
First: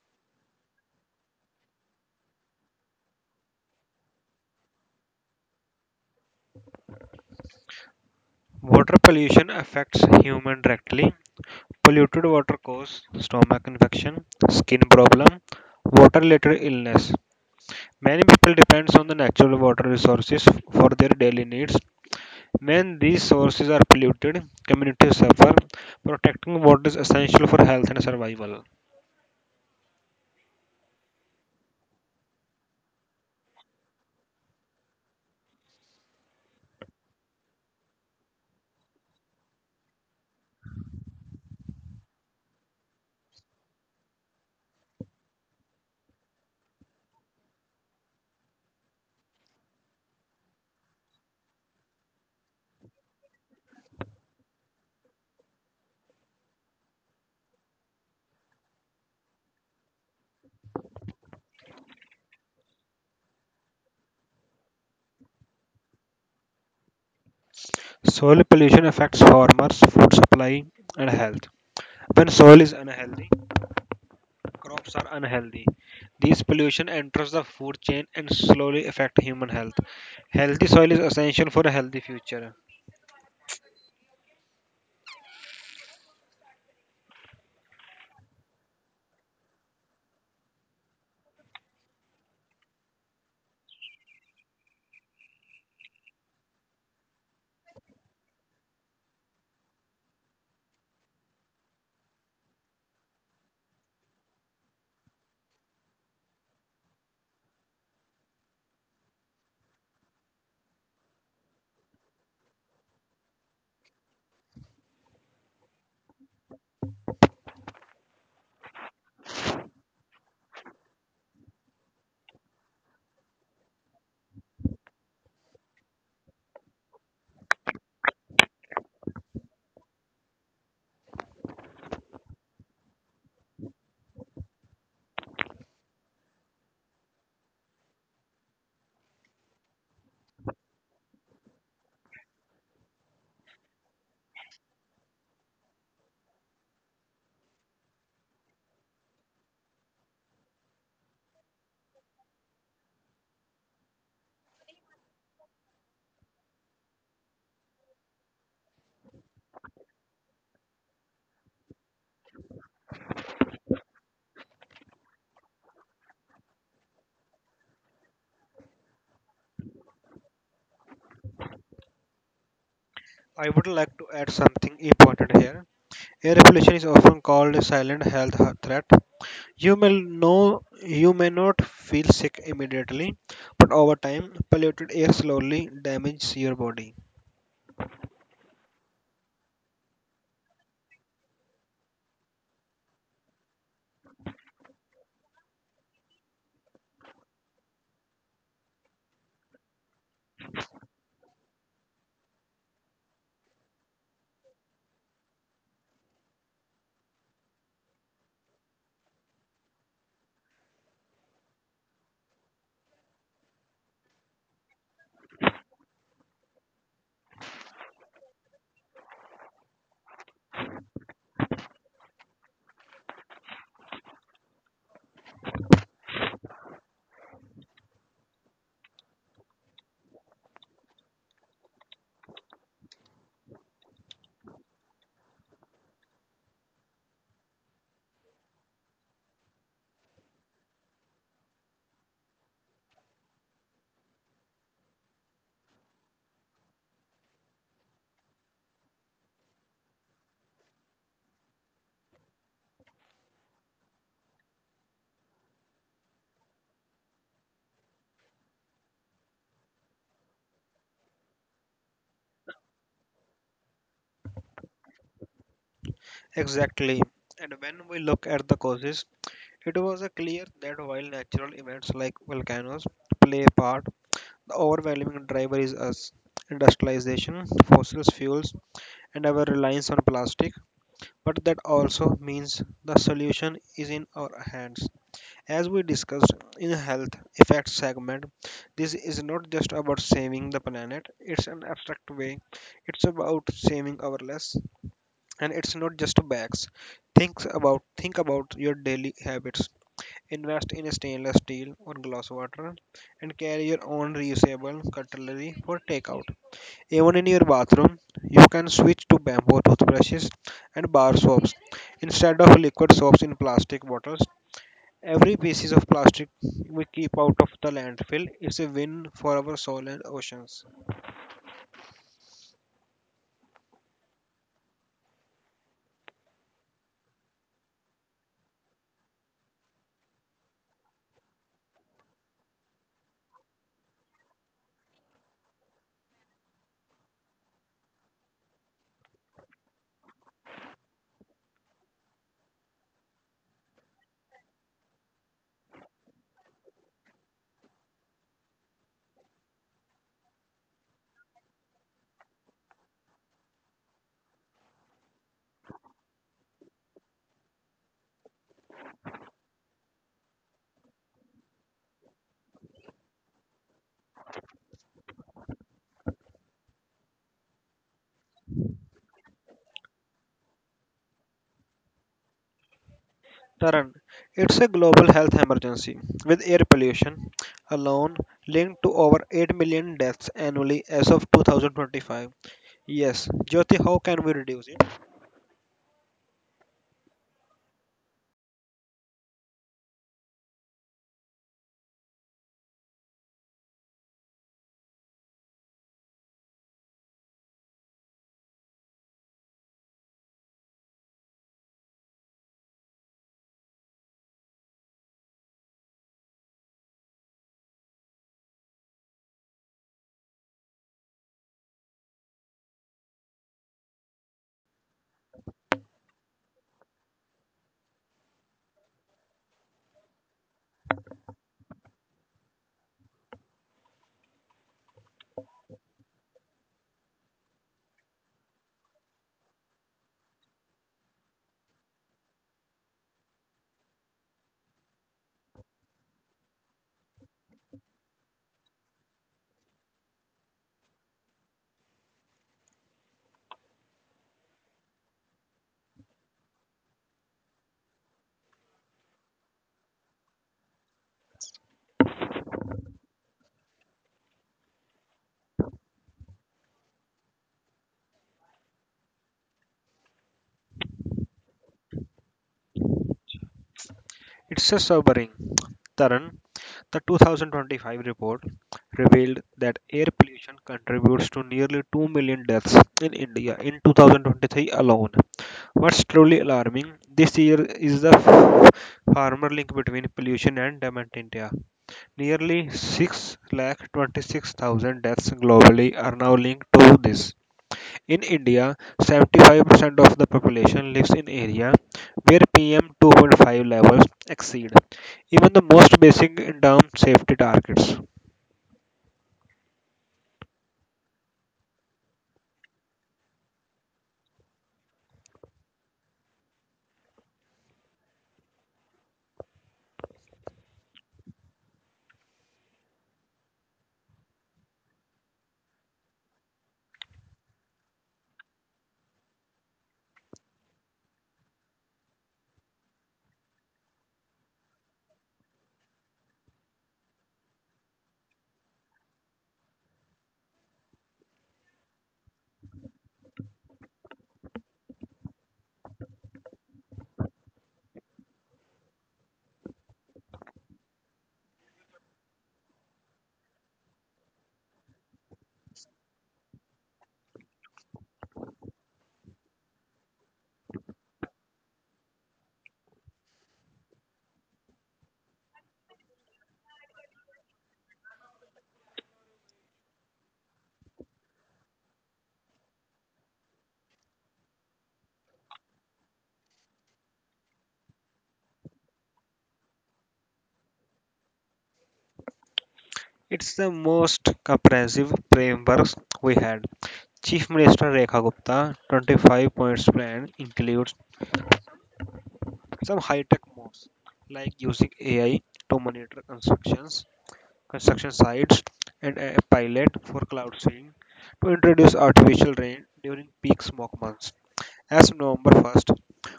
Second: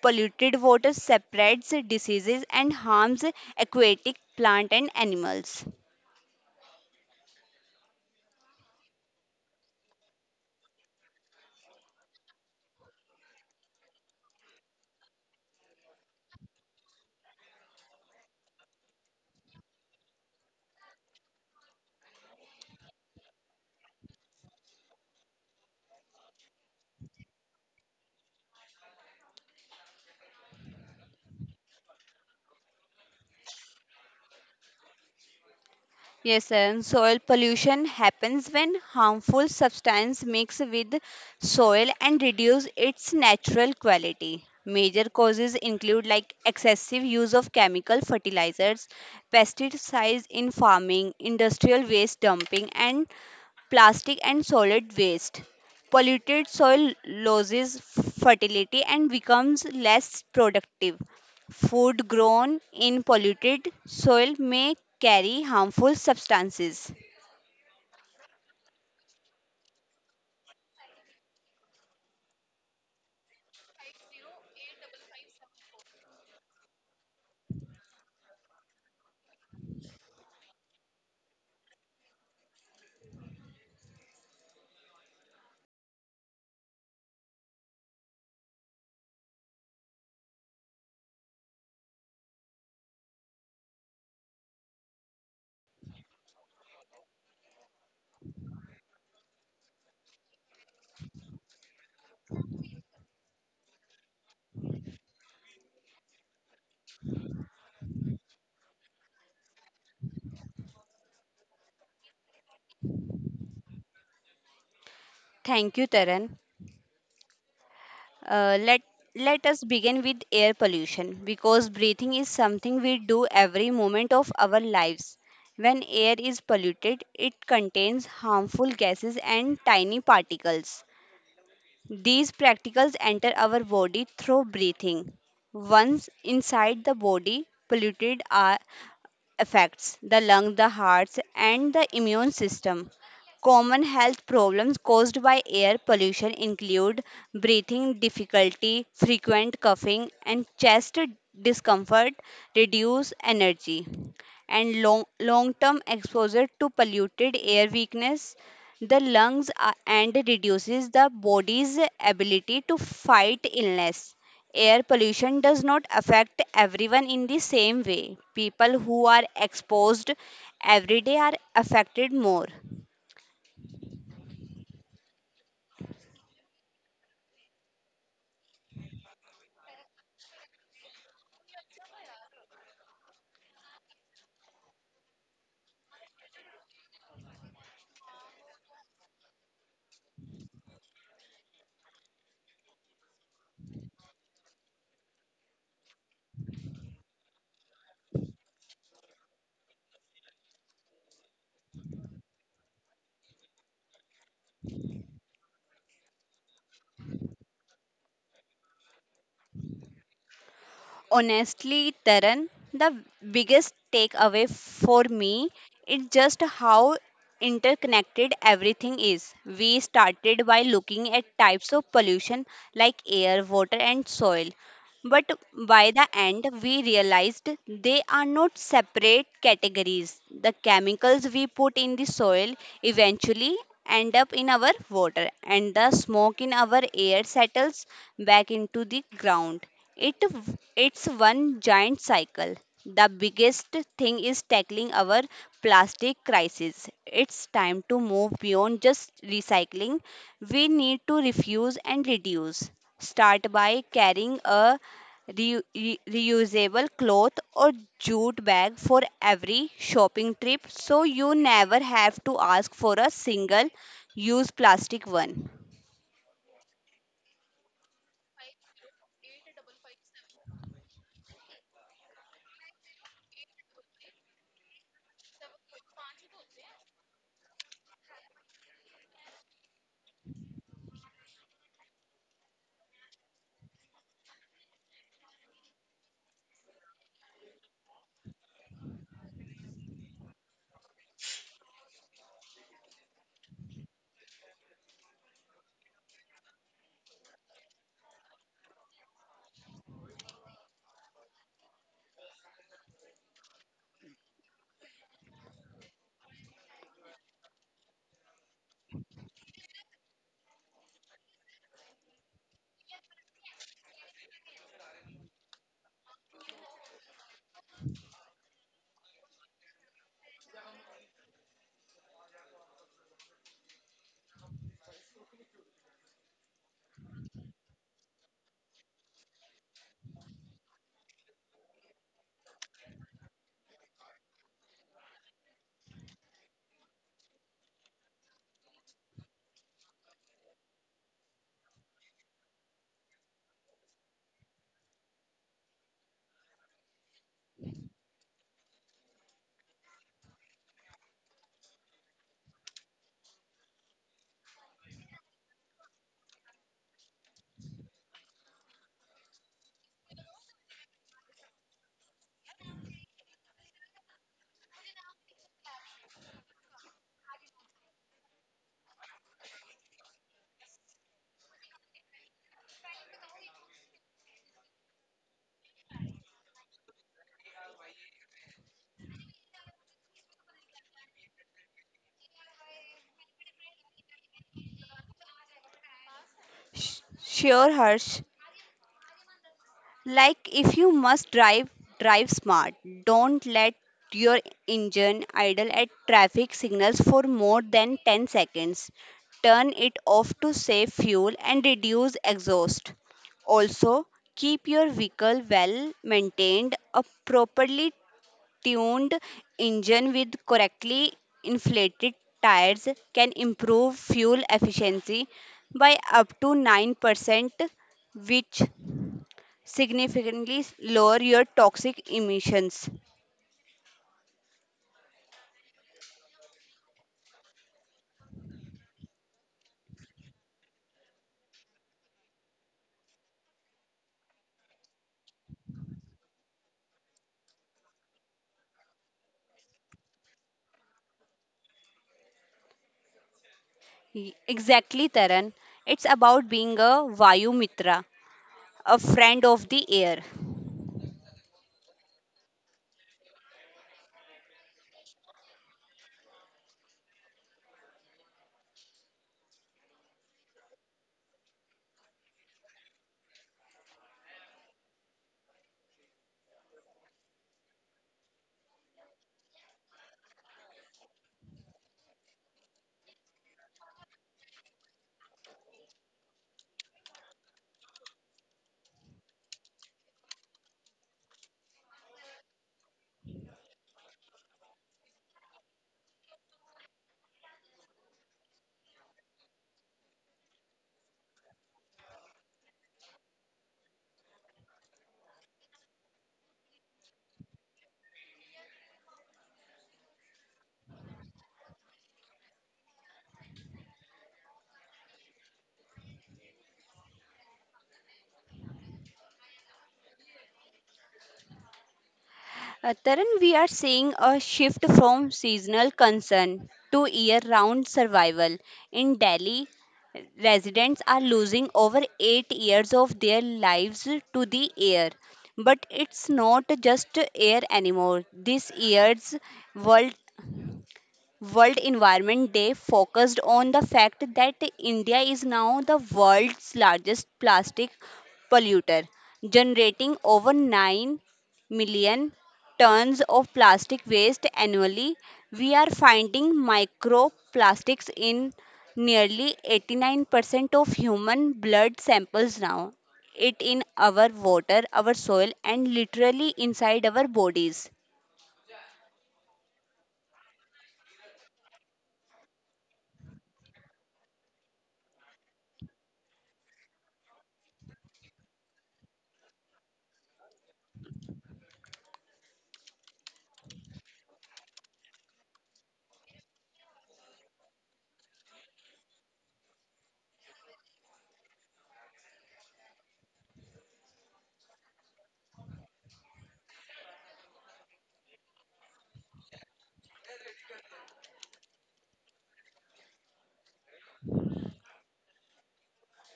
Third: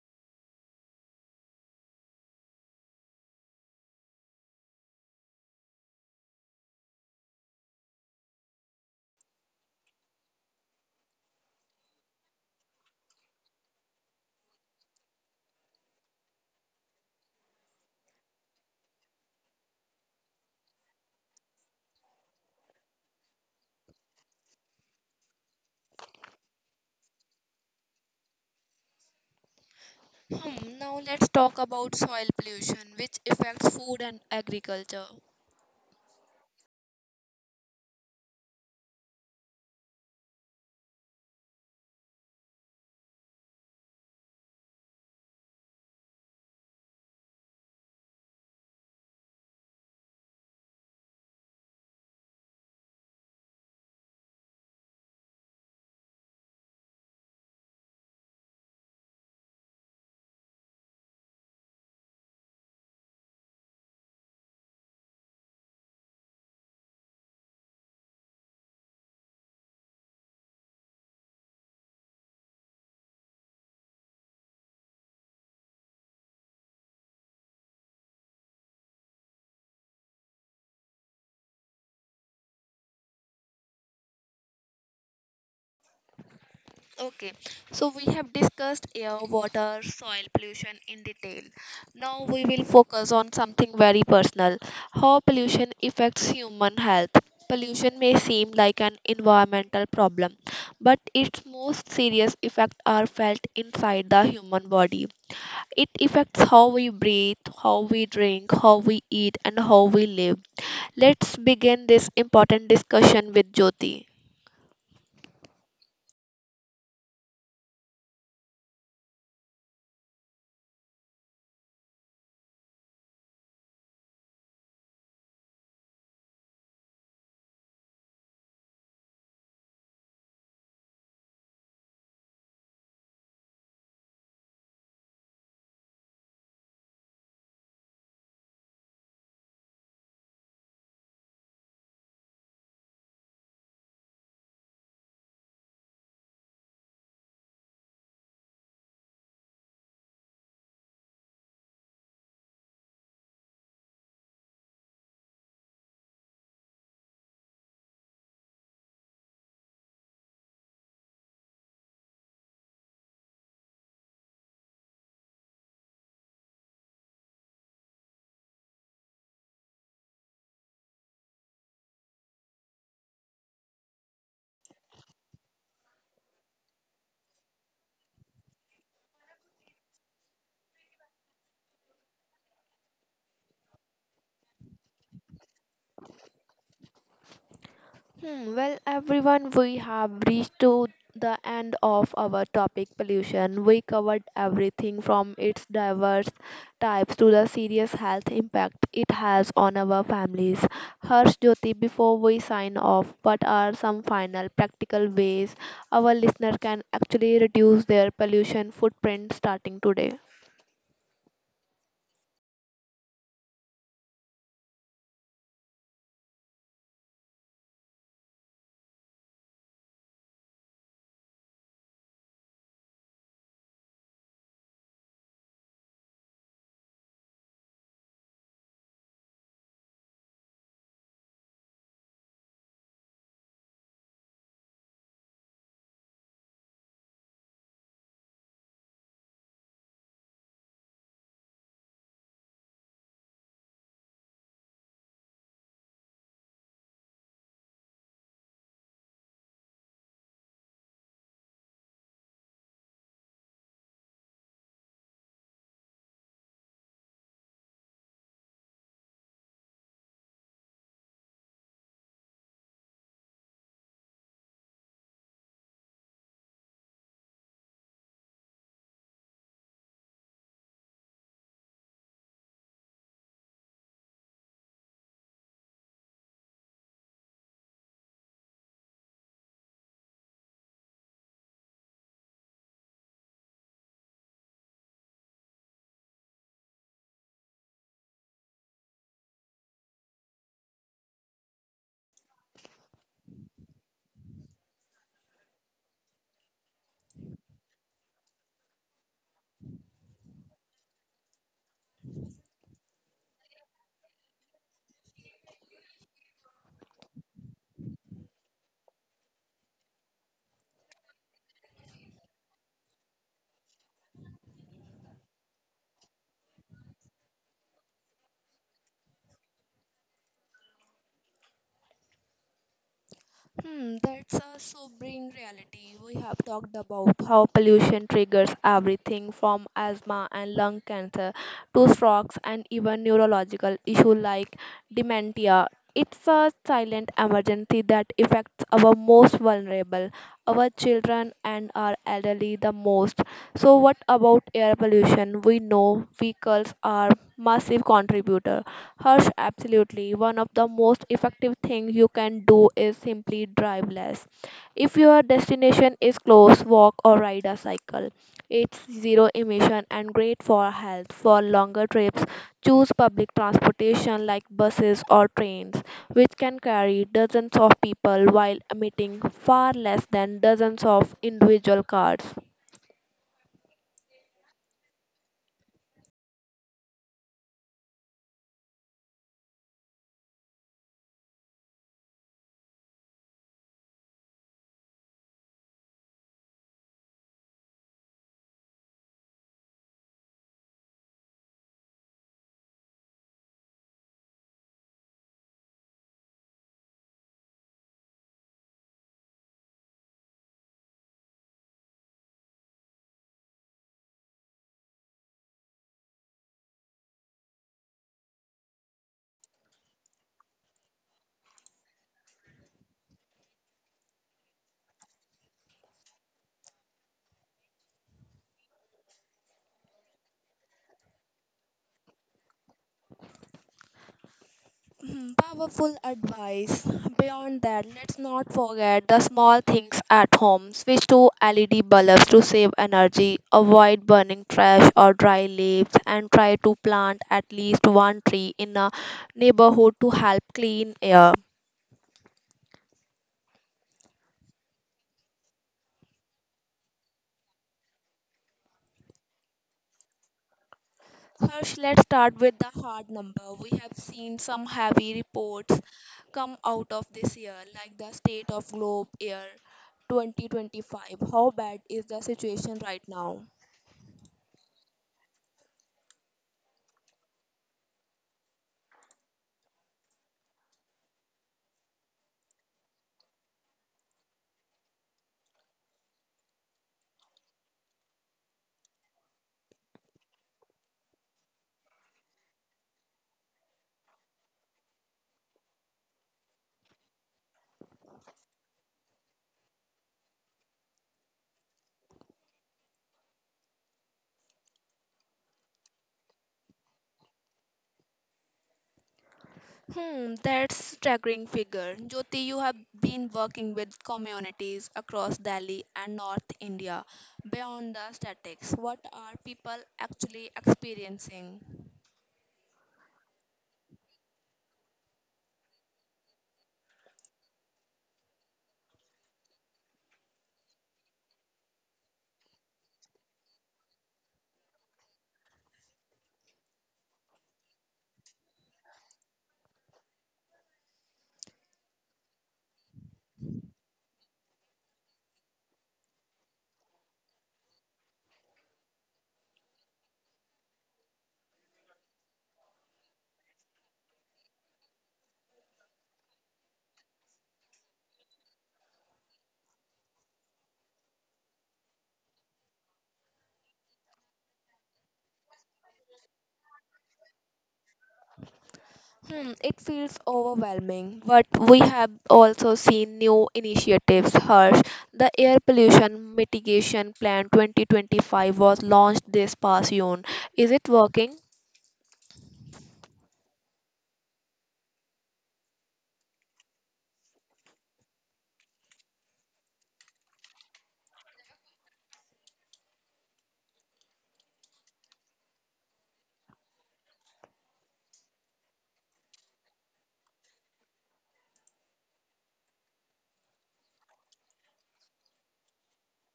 Speaker 2: Polluted water spreads diseases and harms aquatic plant and animals.
Speaker 3: Water pollution affects human directly. Polluted water causes stomach infection, skin problem, water-related illness. Many people depends on the natural water resources for their daily needs. When these sources are polluted, communities suffer. Protecting water is essential for health and survival.
Speaker 1: Hmm, now let's talk about soil pollution, which affects food and agriculture.
Speaker 2: Yes, and soil pollution happens when harmful substance mix with soil and reduce its natural quality. Major causes include like excessive use of chemical fertilizers, pesticides in farming, industrial waste dumping and plastic and solid waste. Polluted soil loses fertility and becomes less productive. Food grown in polluted soil may carry harmful substances.
Speaker 3: Soil pollution affects farmers, food supply, and health. When soil is unhealthy, crops are unhealthy. This pollution enters the food chain and slowly affect human health. Healthy soil is essential for a healthy future.
Speaker 1: Okay, so we have discussed air, water, soil pollution in detail. Now we will focus on something very personal, how pollution affects human health. Pollution may seem like an environmental problem, but its most serious effects are felt inside the human body. It affects how we breathe, how we drink, how we eat, and how we live. Let's begin this important discussion with Jyoti.
Speaker 2: Thank you, Taran. Uh, let Let us begin with air pollution because breathing is something we do every moment of our lives. When air is polluted, it contains harmful gases and tiny particles. These practicals enter our body through breathing. Once inside the body, polluted air affects the lung, the hearts, and the immune system. Common health problems caused by air pollution include breathing difficulty, frequent coughing, and chest discomfort, reduced energy, and long term exposure to polluted air weakness the and reduces the body's ability to fight illness. Air pollution does not affect everyone in the same way. People who are exposed every day are affected more.
Speaker 3: I would like to add something important here. Air pollution is often called a silent health threat. You may not feel sick immediately, but over time, polluted air slowly damages your body.
Speaker 1: Hmm, well, everyone, we have reached to the end of our topic pollution. We covered everything from its diverse types to the serious health impact it has on our families. Harsh, Jyoti, before we sign off, what are some final practical ways our listener can actually reduce their pollution footprint starting today?
Speaker 2: Honestly, Taran, the biggest takeaway for me is just how interconnected everything is. We started by looking at types of pollution like air, water, and soil. But by the end, we realized they are not separate categories. The chemicals we put in the soil eventually end up in our water, and the smoke in our air settles back into the ground. It, it's one giant cycle. The biggest thing is tackling our plastic crisis. It's time to move beyond just recycling. We need to refuse and reduce. Start by carrying a reusable cloth or jute bag for every shopping trip so you never have to ask for a single use plastic one.
Speaker 3: Exactly. And when we look at the causes, it was clear that while natural events like volcanoes play a part, the overwhelming driver is us industrialization, fossil fuels, and our reliance on plastic. But that also means the solution is in our hands. As we discussed in health effects segment, this is not just about saving the planet, it's an abstract way. It's about saving our less and it's not just bags. Think about your daily habits. Invest in stainless steel or glass water and carry your own reusable cutlery for takeout. Even in your bathroom, you can switch to bamboo toothbrushes and bar soaps instead of liquid soaps in plastic bottles. Every pieces of plastic we keep out of the landfill is a win for our soil and oceans.
Speaker 1: Hmm, that's a sobering reality. We have talked about how pollution triggers everything from asthma and lung cancer to strokes and even neurological issues like dementia. It's a silent emergency that affects our most vulnerable, our children and our elderly the most. So what about air pollution? We know vehicles are massive contributor. Harsh, absolutely. One of the most effective things you can do is simply drive less. If your destination is close, walk or ride a cycle. It's zero emission and great for health. For longer trips, choose public transportation like buses or trains, which can carry dozens of people while emitting far less than dozens of individual cars.
Speaker 3: Taran, it's a global health emergency with air pollution alone linked to over 8 million deaths annually as of 2025. Yes, Jyoti, how can we reduce it?
Speaker 2: Sure, Harsh. Like if you must drive, drive smart. Don't let your engine idle at traffic signals for more than 10 seconds. Turn it off to save fuel and reduce exhaust. Also, keep your vehicle well maintained. A properly tuned engine with correctly inflated tires can improve fuel efficiency by up to 9%, which significantly lower your toxic emissions.
Speaker 1: *clears throat* Mhm. Powerful advice. Beyond that, let's not forget the small things at home. Switch to LED bulbs to save energy, avoid burning trash or dry leaves, and try to plant at least one tree in a neighborhood to help clean air.
Speaker 2: Exactly, Taran. It's about being a Vayu Mitra, a friend of the air.
Speaker 1: Harsh, let's start with the hard number. We have seen some heavy reports come out of this year, like the state of globe air 2025. How bad is the situation right now?
Speaker 3: It's a sobering. Taran, the 2025 report revealed that air pollution contributes to nearly 2 million deaths in India in 2023 alone. What's truly alarming this year is the farmer link between pollution and dementia. Nearly six lakh 26,000 deaths globally are now linked to this. In India, 75% of the population lives in area where PM2.5 levels exceed even the most basic in term safety targets.
Speaker 1: Hmm, that's staggering figure. Jyoti, you have been working with communities across Delhi and North India. Beyond the statistics, what are people actually experiencing?
Speaker 2: Taran, we are seeing a shift from seasonal concern to year round survival. In Delhi, residents are losing over 8 years of their lives to the air. But it's not just air anymore. This year's world World Environment Day focused on the fact that India is now the world's largest plastic polluter, generating over 9 million tons of plastic waste annually. We are finding microplastics in nearly 89% of human blood samples now, it in our water, our soil, and literally inside our bodies.
Speaker 1: Hmm, it feels overwhelming, but we have also seen new initiatives. Harsh, the air pollution mitigation plan 2025 was launched this past June. Is it working?
Speaker 3: It's the most comprehensive frameworks we had. Chief Minister Rekha Gupta 25 points plan includes some high-tech moves like using AI to monitor constructions, construction sites, and a pilot for cloud seeding to introduce artificial rain during peak smoke months. As of November 1st,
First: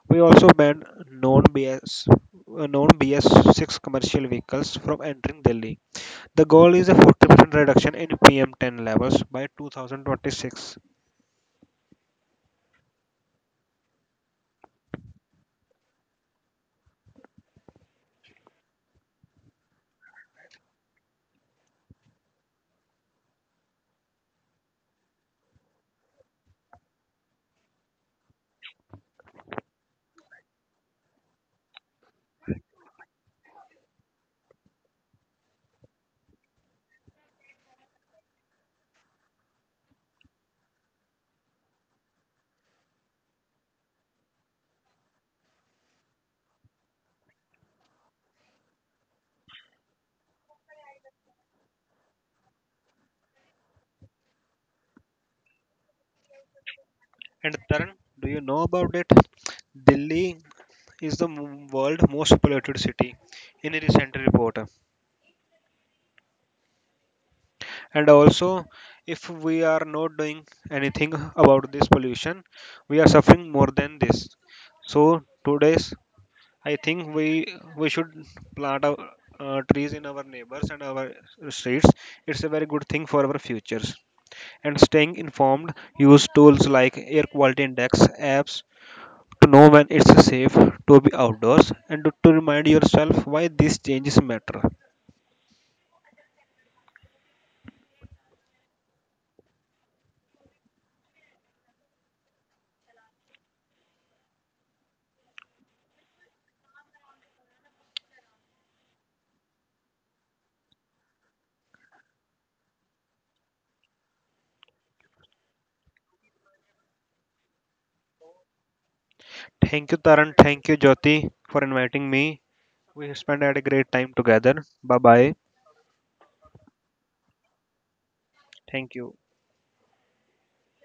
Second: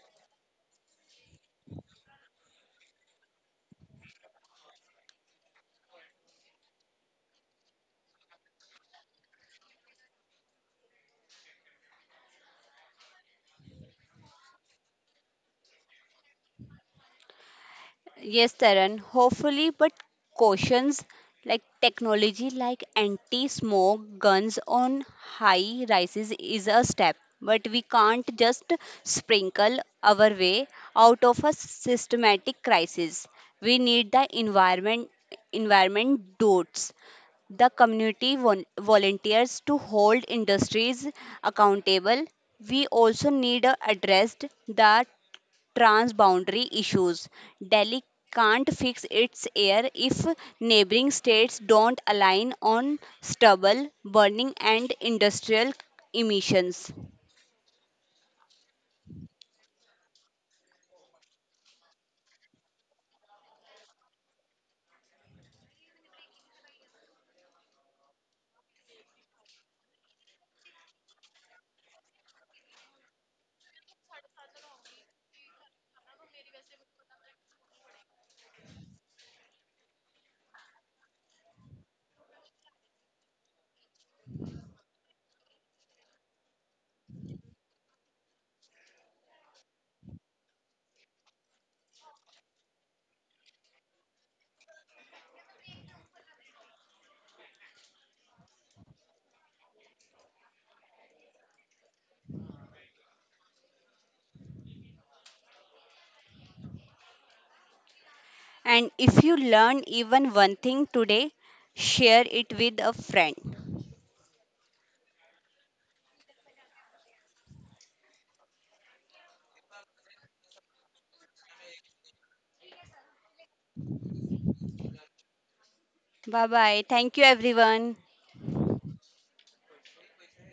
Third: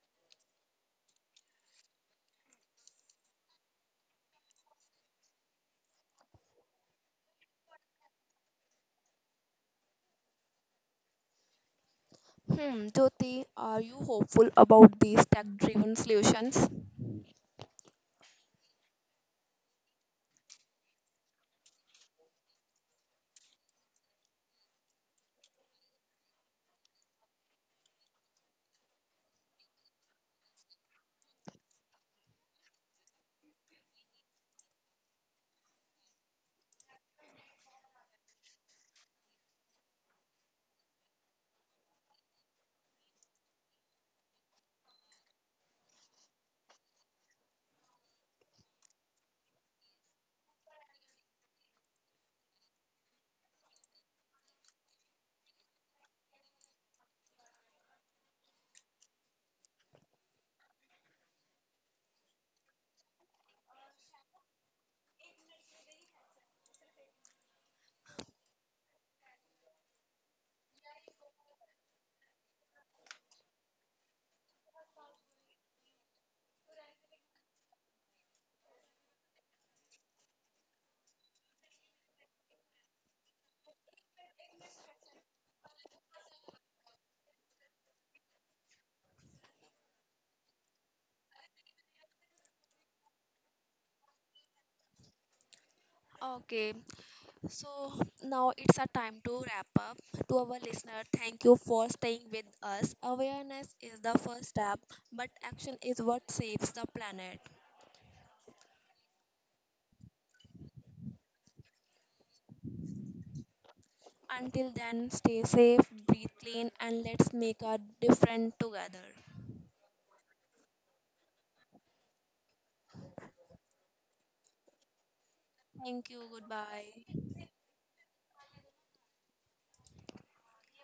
Speaker 3: we also banned known BS known BS6 commercial vehicles from entering Delhi. The goal is a 40% reduction in PM10 levels by 2026.
Speaker 1: Hmm, Jyoti, are you hopeful about these tech driven solutions?
Speaker 2: Yes, Taran, hopefully, but cautions like technology like anti smoke guns on high rises is a step, but we can't just sprinkle our way out of a systematic crisis. We need the environment dots the volunteers to hold industries accountable. We also need to address the transboundary issues. Delhi can't fix its air if neighboring states don't align on stubble burning and industrial emissions.
Speaker 3: And Taran, do you know about it? Delhi is the world most polluted city in a recent report. And also, if we are not doing anything about this pollution, we are suffering more than this. So today's, I think we should plant our, trees in our neighbors and our streets. It's a very good thing for our futures. And staying informed, use tools like air quality index apps to know when it's safe to be outdoors and to remind yourself why these changes matter.
Speaker 1: Okay, so now it's a time to wrap up. To our listener, thank you for staying with us. Awareness is the first step, but action is what saves the planet.
Speaker 2: And if you learn even one thing today, share it with a friend.
Speaker 1: Until then, stay safe, breathe clean, and let's make a difference together.
Speaker 3: Thank you, Taran. Thank you, Jyoti, for inviting me. We spent had a great time together. Bye bye.
Speaker 1: Thank you.
Speaker 2: Bye bye. Thank you,
Speaker 1: Goodbye.
Speaker 2: everyone.
Speaker 3: Thank you.